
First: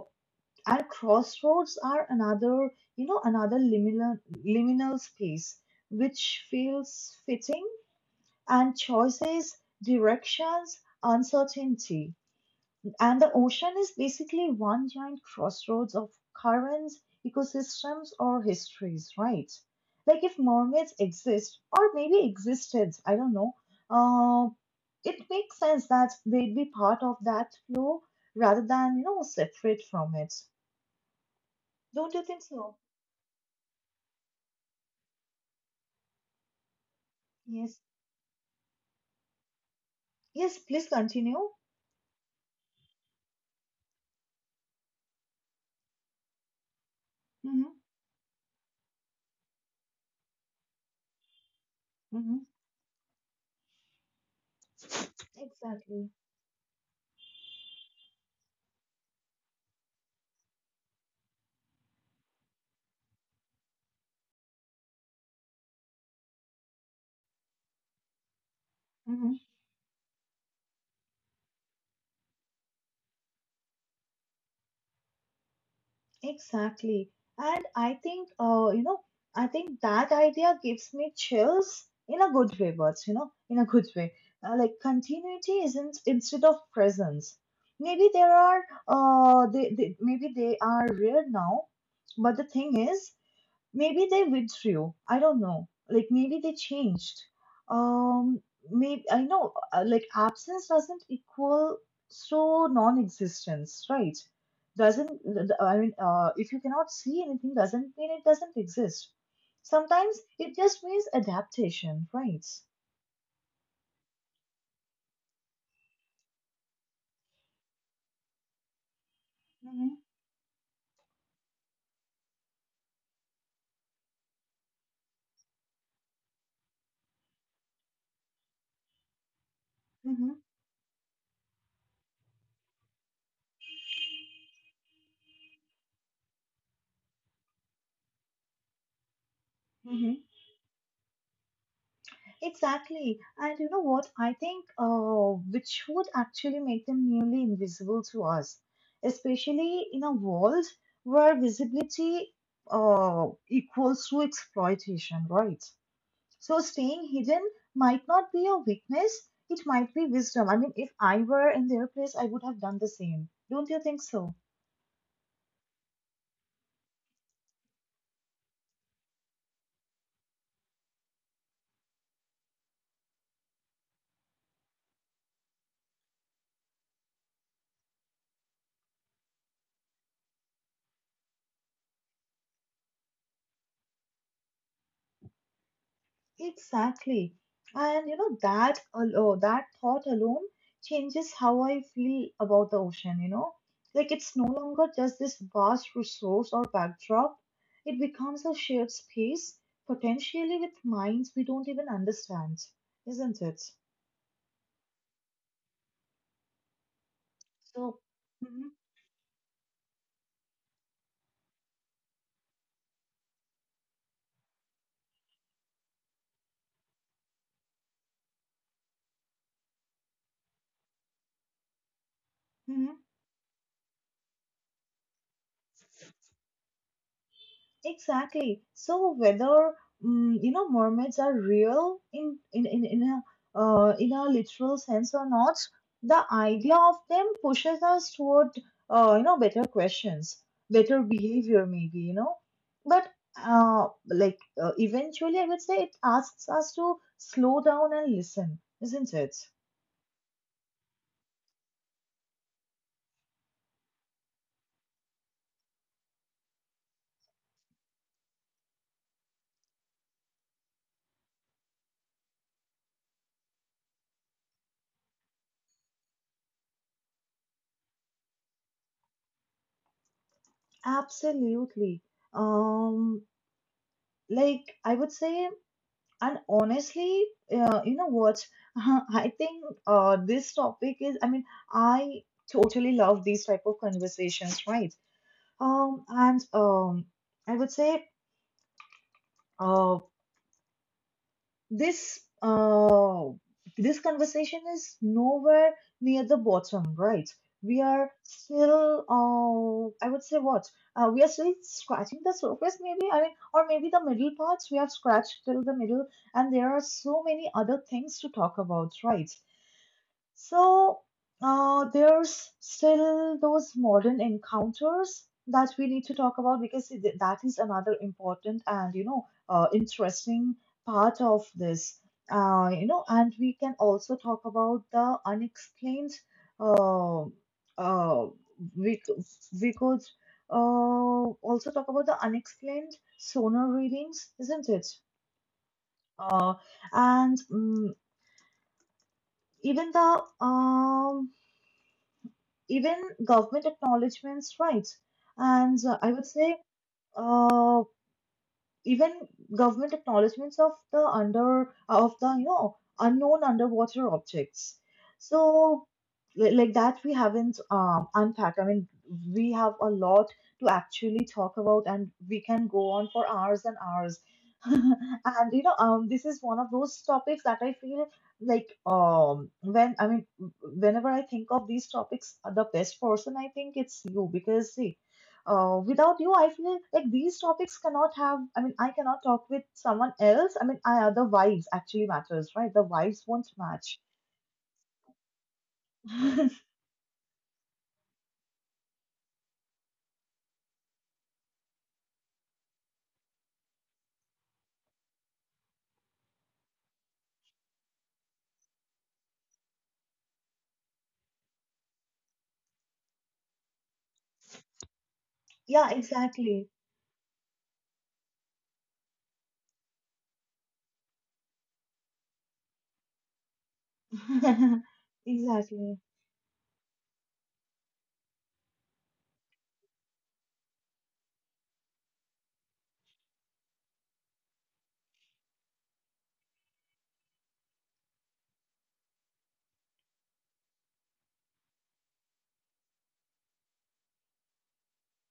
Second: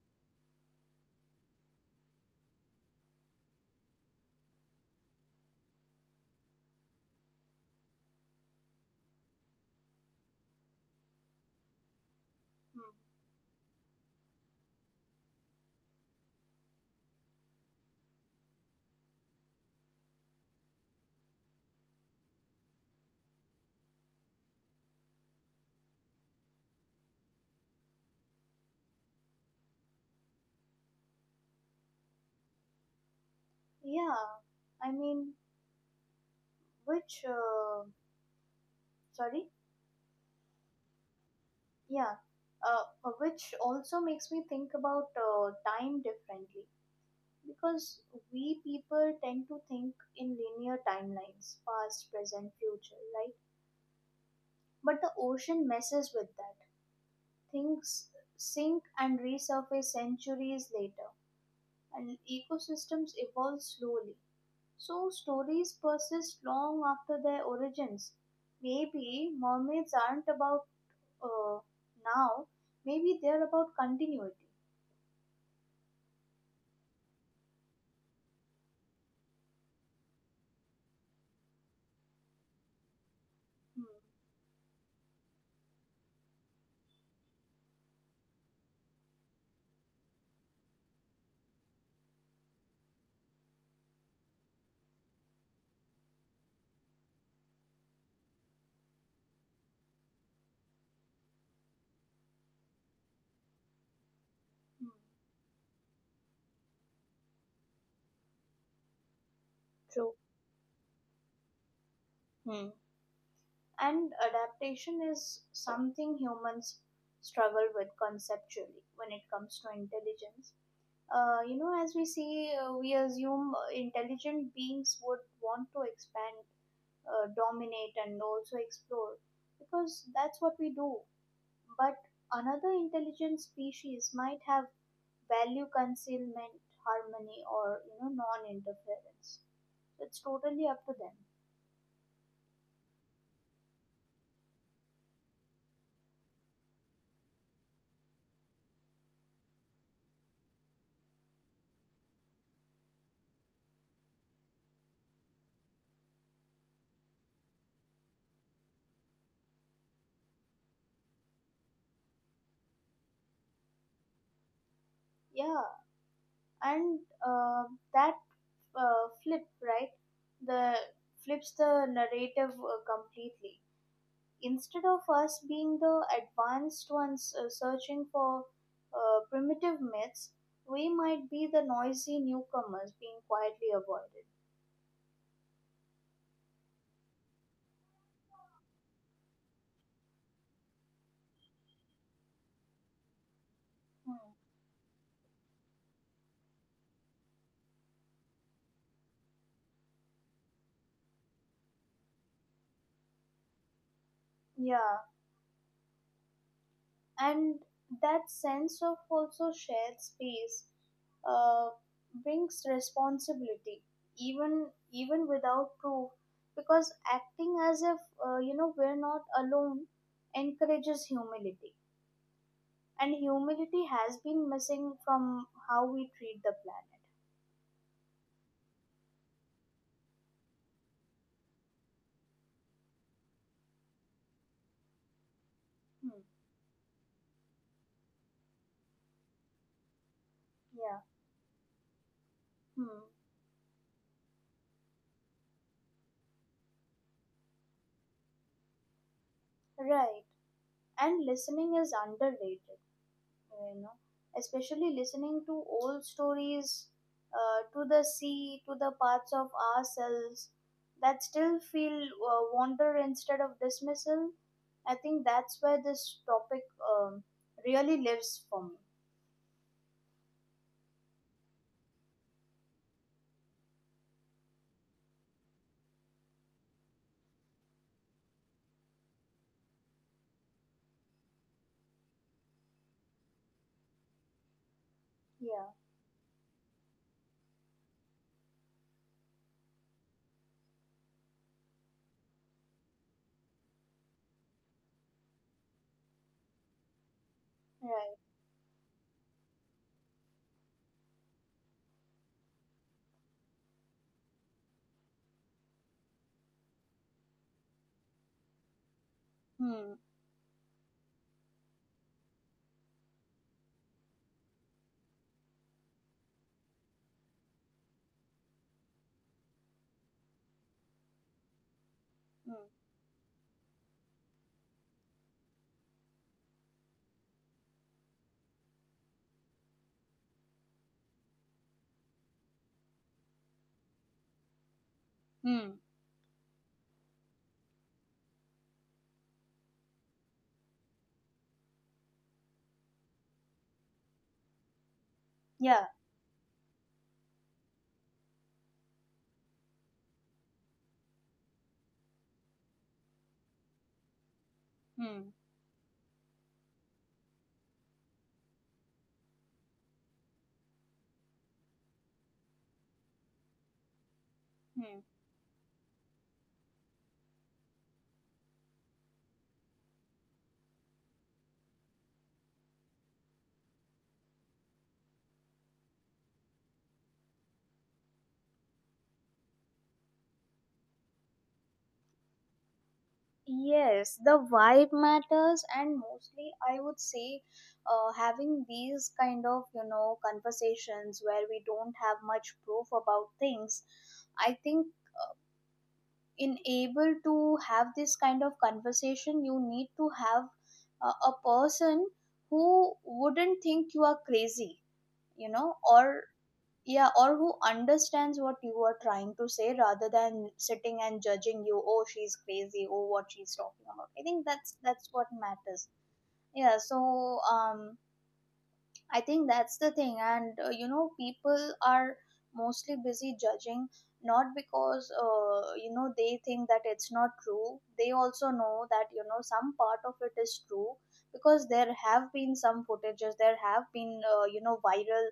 [SPEAKER 1] and crossroads are another, another liminal space which feels fitting, and choices, directions, uncertainty.
[SPEAKER 2] Hmm.
[SPEAKER 1] And the ocean is basically one giant crossroads of currents, ecosystems, or histories, right? Like if mermaids exist, or maybe existed, I don't know, uh, it makes sense that they'd be part of that flow rather than, you know, separate from it. Don't you think so?
[SPEAKER 2] Yeah, I mean, which,
[SPEAKER 1] Yes.
[SPEAKER 2] sorry?
[SPEAKER 1] Yes, please continue.
[SPEAKER 2] Yeah, which also makes me think about time differently.
[SPEAKER 1] Mm-hmm.
[SPEAKER 2] Because we people tend to think in linear timelines, past,
[SPEAKER 1] Mm-hmm.
[SPEAKER 2] present, future, right? But the ocean
[SPEAKER 1] Exactly.
[SPEAKER 2] messes with that. Things sink and resurface centuries later, and ecosystems evolve slowly. So stories persist long after their origins. Maybe
[SPEAKER 1] Mm-hmm.
[SPEAKER 2] mermaids aren't about uh, now, maybe they're about continuity.
[SPEAKER 1] Exactly. And I think, you know, I think that idea gives me chills in a good way, but, you know, in a
[SPEAKER 2] Hmm.
[SPEAKER 1] good way. Like continuity isn't instead of presence. Maybe there are, maybe they are rare now, but the thing is, maybe they withdrew. I don't know. Like maybe they changed. Um, Maybe I know. Like absence doesn't equal so non-existence, right?
[SPEAKER 2] Hmm.
[SPEAKER 1] Doesn't I mean? If you cannot see anything, doesn't mean it doesn't exist. Sometimes it just means adaptation, right?
[SPEAKER 2] True. And adaptation is something humans struggle with conceptually when it comes to intelligence. You know, as we see, we assume intelligent beings would want to expand, dominate, and also explore because
[SPEAKER 1] Mm-hmm.
[SPEAKER 2] that's what we do. But another intelligent species might have value concealment, harmony, or you know, non interference. It's
[SPEAKER 1] Mm-hmm.
[SPEAKER 2] totally up to them.
[SPEAKER 1] Exactly. And you know what? I think which would actually make them nearly invisible to us, especially in a world where visibility equals to exploitation, right? So staying hidden might not be a weakness, it might be wisdom. I mean, if I were in their place, I would have done the same. Don't you think so?
[SPEAKER 2] Yeah, and that flip, right, the flips the narrative completely. Instead of us being the advanced ones searching for primitive myths, we might be the noisy newcomers being quietly avoided.
[SPEAKER 1] Exactly. And you know that alone, that thought alone changes how I feel about the ocean, you know? Like
[SPEAKER 2] Hmm.
[SPEAKER 1] it's no longer just this vast resource or backdrop. It becomes a shared space, potentially with minds we don't even understand, isn't it?
[SPEAKER 2] Yeah, and
[SPEAKER 1] So,
[SPEAKER 2] that
[SPEAKER 1] mhm,
[SPEAKER 2] sense of also shared space uh, brings responsibility, even even without proof, because acting as if you know, we're not alone, encourages humility.
[SPEAKER 1] mhm.
[SPEAKER 2] And humility has been missing from how we treat the planet.
[SPEAKER 1] Exactly. So whether you know mermaids are real in a literal sense or not,
[SPEAKER 2] Hmm.
[SPEAKER 1] the idea of them pushes us toward you know better questions,
[SPEAKER 2] Yeah.
[SPEAKER 1] better behavior maybe you know,
[SPEAKER 2] Hmm.
[SPEAKER 1] but eventually I would say it asks us to slow down and listen, isn't it?
[SPEAKER 2] Right. And listening is underrated, you know, especially listening to old stories, to the sea, to the parts of ourselves that still feel wonder instead of dismissal. I think that's where this topic um, really lives for me.
[SPEAKER 1] Absolutely. Um, like I would say. And honestly, you know what? [LAUGHS] I think this topic is, I mean, I totally love these type of conversations, right?
[SPEAKER 2] Yeah.
[SPEAKER 1] And I would say, uh, This uh, this conversation is nowhere near the bottom, right? We are
[SPEAKER 2] Right.
[SPEAKER 1] still, I would say, what? We are still scratching the surface, maybe. I mean, or maybe the middle parts we have scratched till the middle, and there are so many other things to talk about, right?
[SPEAKER 2] Hmm.
[SPEAKER 1] So there's still those modern encounters that we need to talk about because that is another important and you know interesting part of this.
[SPEAKER 2] Hmm.
[SPEAKER 1] You know, and we can also talk about the unexplained. Uh, uh, we c- we could also talk about the unexplained sonar readings, isn't it?
[SPEAKER 2] Hmm.
[SPEAKER 1] Uh, and mm Even the even government acknowledgements, right? And
[SPEAKER 2] Yeah.
[SPEAKER 1] I would say, uh, even government acknowledgments of the you know unknown underwater objects.
[SPEAKER 2] Hmm.
[SPEAKER 1] So like that we haven't unpacked, I mean, we have a lot to actually talk about, and we can go on for hours and hours. [LAUGHS]
[SPEAKER 2] Hmm.
[SPEAKER 1] And you know this is one of those topics that I feel like whenever I think of these topics the best person I think it's you, because see, without you, I feel like these topics cannot have. I mean, I cannot talk with someone else. The vibes actually matters, right? The vibes won't match.
[SPEAKER 2] Yes, the vibe matters, and mostly I would say having these kind of, you know, conversations where we don't have much proof about things. I think in able to have this kind of conversation, you need to have a person who wouldn't think you are crazy, you
[SPEAKER 1] [LAUGHS]
[SPEAKER 2] know,
[SPEAKER 1] Yeah,
[SPEAKER 2] or
[SPEAKER 1] exactly.
[SPEAKER 2] yeah, or who understands what you are trying to say rather than sitting and judging you, oh she's crazy, oh what she's talking about. I
[SPEAKER 1] [LAUGHS]
[SPEAKER 2] think that's what matters.
[SPEAKER 1] Exactly.
[SPEAKER 2] Yeah, so, um, I think that's the thing. And you know, people are mostly busy judging not because you know, they think that it's not true. They also know that you know some part of it is true, because there have been some footages, there have been you know, viral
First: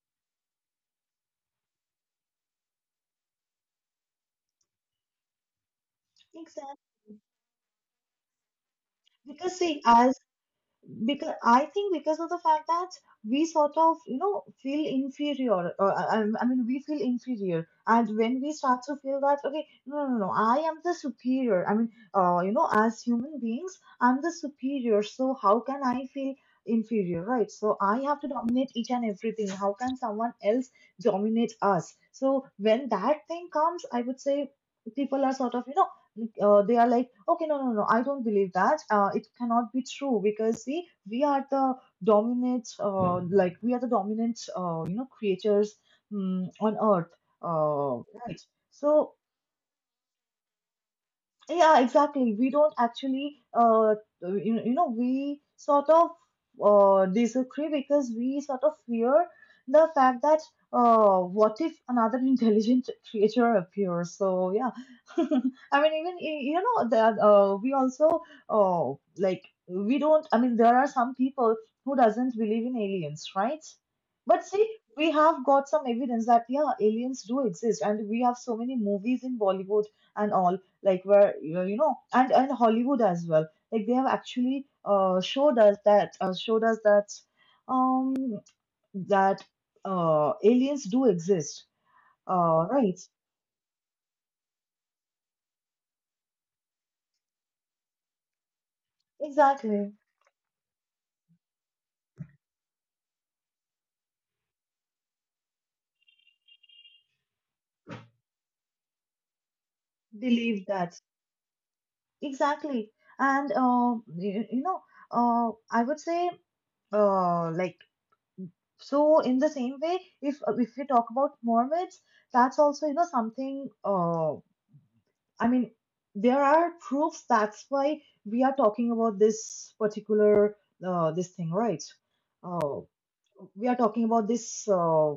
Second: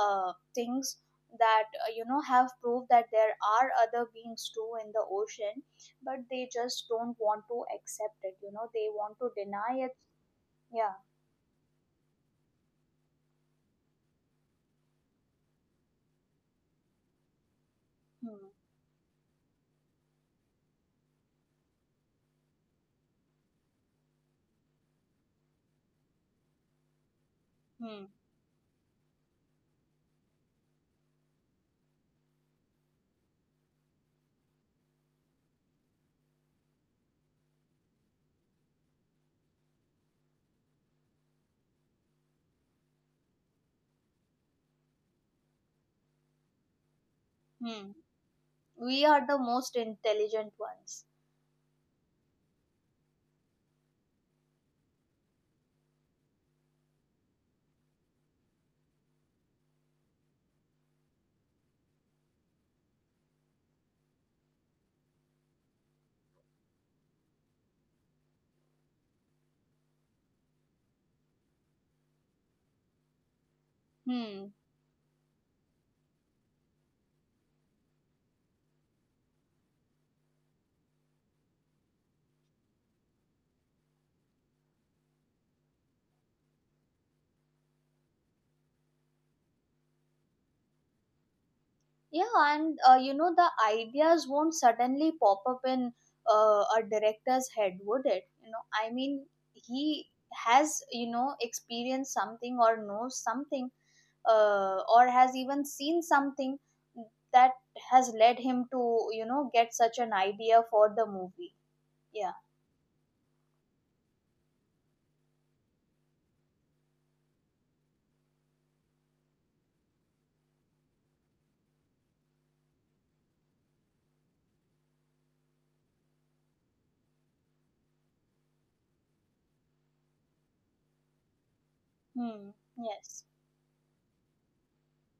[SPEAKER 2] things that you know, have proved that there are other beings too in the ocean, but they
[SPEAKER 1] Exactly.
[SPEAKER 2] just don't want to accept it. You know, they want to
[SPEAKER 1] Because see,
[SPEAKER 2] deny it.
[SPEAKER 1] as
[SPEAKER 2] Yeah.
[SPEAKER 1] because I think because of the fact that we sort of you know feel inferior, or I mean we feel inferior, and when we
[SPEAKER 2] Hmm.
[SPEAKER 1] start to feel that okay no no no I am the superior I mean you know as human beings I'm the superior, so how can I feel inferior, right? So I
[SPEAKER 2] Hmm.
[SPEAKER 1] have to dominate each and everything. How can someone else dominate us? So when that thing comes I would say people are sort of you know like, they are like, okay, no, no, no, I don't believe that. It cannot be true because see, we are the dominant, you know, creators on Earth,
[SPEAKER 2] Hmm.
[SPEAKER 1] uh, right?
[SPEAKER 2] We
[SPEAKER 1] So
[SPEAKER 2] are the most intelligent ones.
[SPEAKER 1] yeah, exactly. We don't actually, you know, we sort of disagree because we sort of fear the fact that what if another [LAUGHS] intelligent creature appears? So yeah, [LAUGHS] I mean, even you know that we also uh, we don't. I mean, there are some people who doesn't believe in aliens, right? But
[SPEAKER 2] Hmm.
[SPEAKER 1] see, we have got some evidence that yeah, aliens do exist, and we have so many movies in Bollywood and all, like where you know, and Hollywood as well, like they have actually showed us that um that aliens do exist.
[SPEAKER 2] Yeah, and
[SPEAKER 1] Right.
[SPEAKER 2] you know, the ideas won't suddenly pop up in a director's head, would it? You know, I mean, he
[SPEAKER 1] Exactly.
[SPEAKER 2] has, you know, experienced something or knows something, or has even seen something that has led him to, you know, get such an idea
[SPEAKER 1] Believe
[SPEAKER 2] for
[SPEAKER 1] that.
[SPEAKER 2] the movie. Yeah.
[SPEAKER 1] Exactly. And you know, I would say, uh, like so in the same way, if we talk about mermaids, that's also you know something. I mean, there are proofs. That's why we are talking about this particular this thing, right?
[SPEAKER 2] Hmm.
[SPEAKER 1] Uh,
[SPEAKER 2] Yes.
[SPEAKER 1] we are talking about this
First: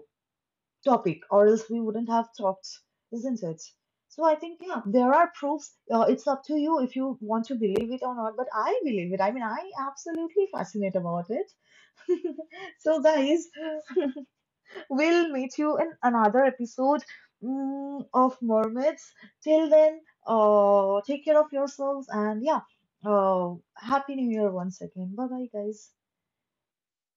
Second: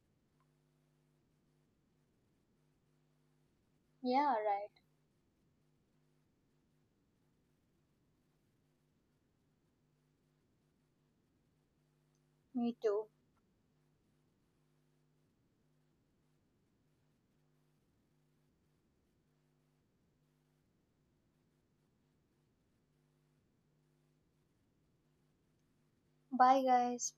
[SPEAKER 1] topic, or else we wouldn't have talked, isn't it? So
[SPEAKER 2] Yeah.
[SPEAKER 1] I think
[SPEAKER 2] Right.
[SPEAKER 1] yeah, there are proofs. It's up to you if you want to believe it or not. But I believe it. I mean, I absolutely fascinate about it.
[SPEAKER 2] Me
[SPEAKER 1] [LAUGHS] So
[SPEAKER 2] too.
[SPEAKER 1] guys, [LAUGHS] we'll meet you in another episode of Mermaids. Till then, take care of yourselves, and yeah, Happy New Year once again. Bye bye, guys.
[SPEAKER 2] Bye, guys.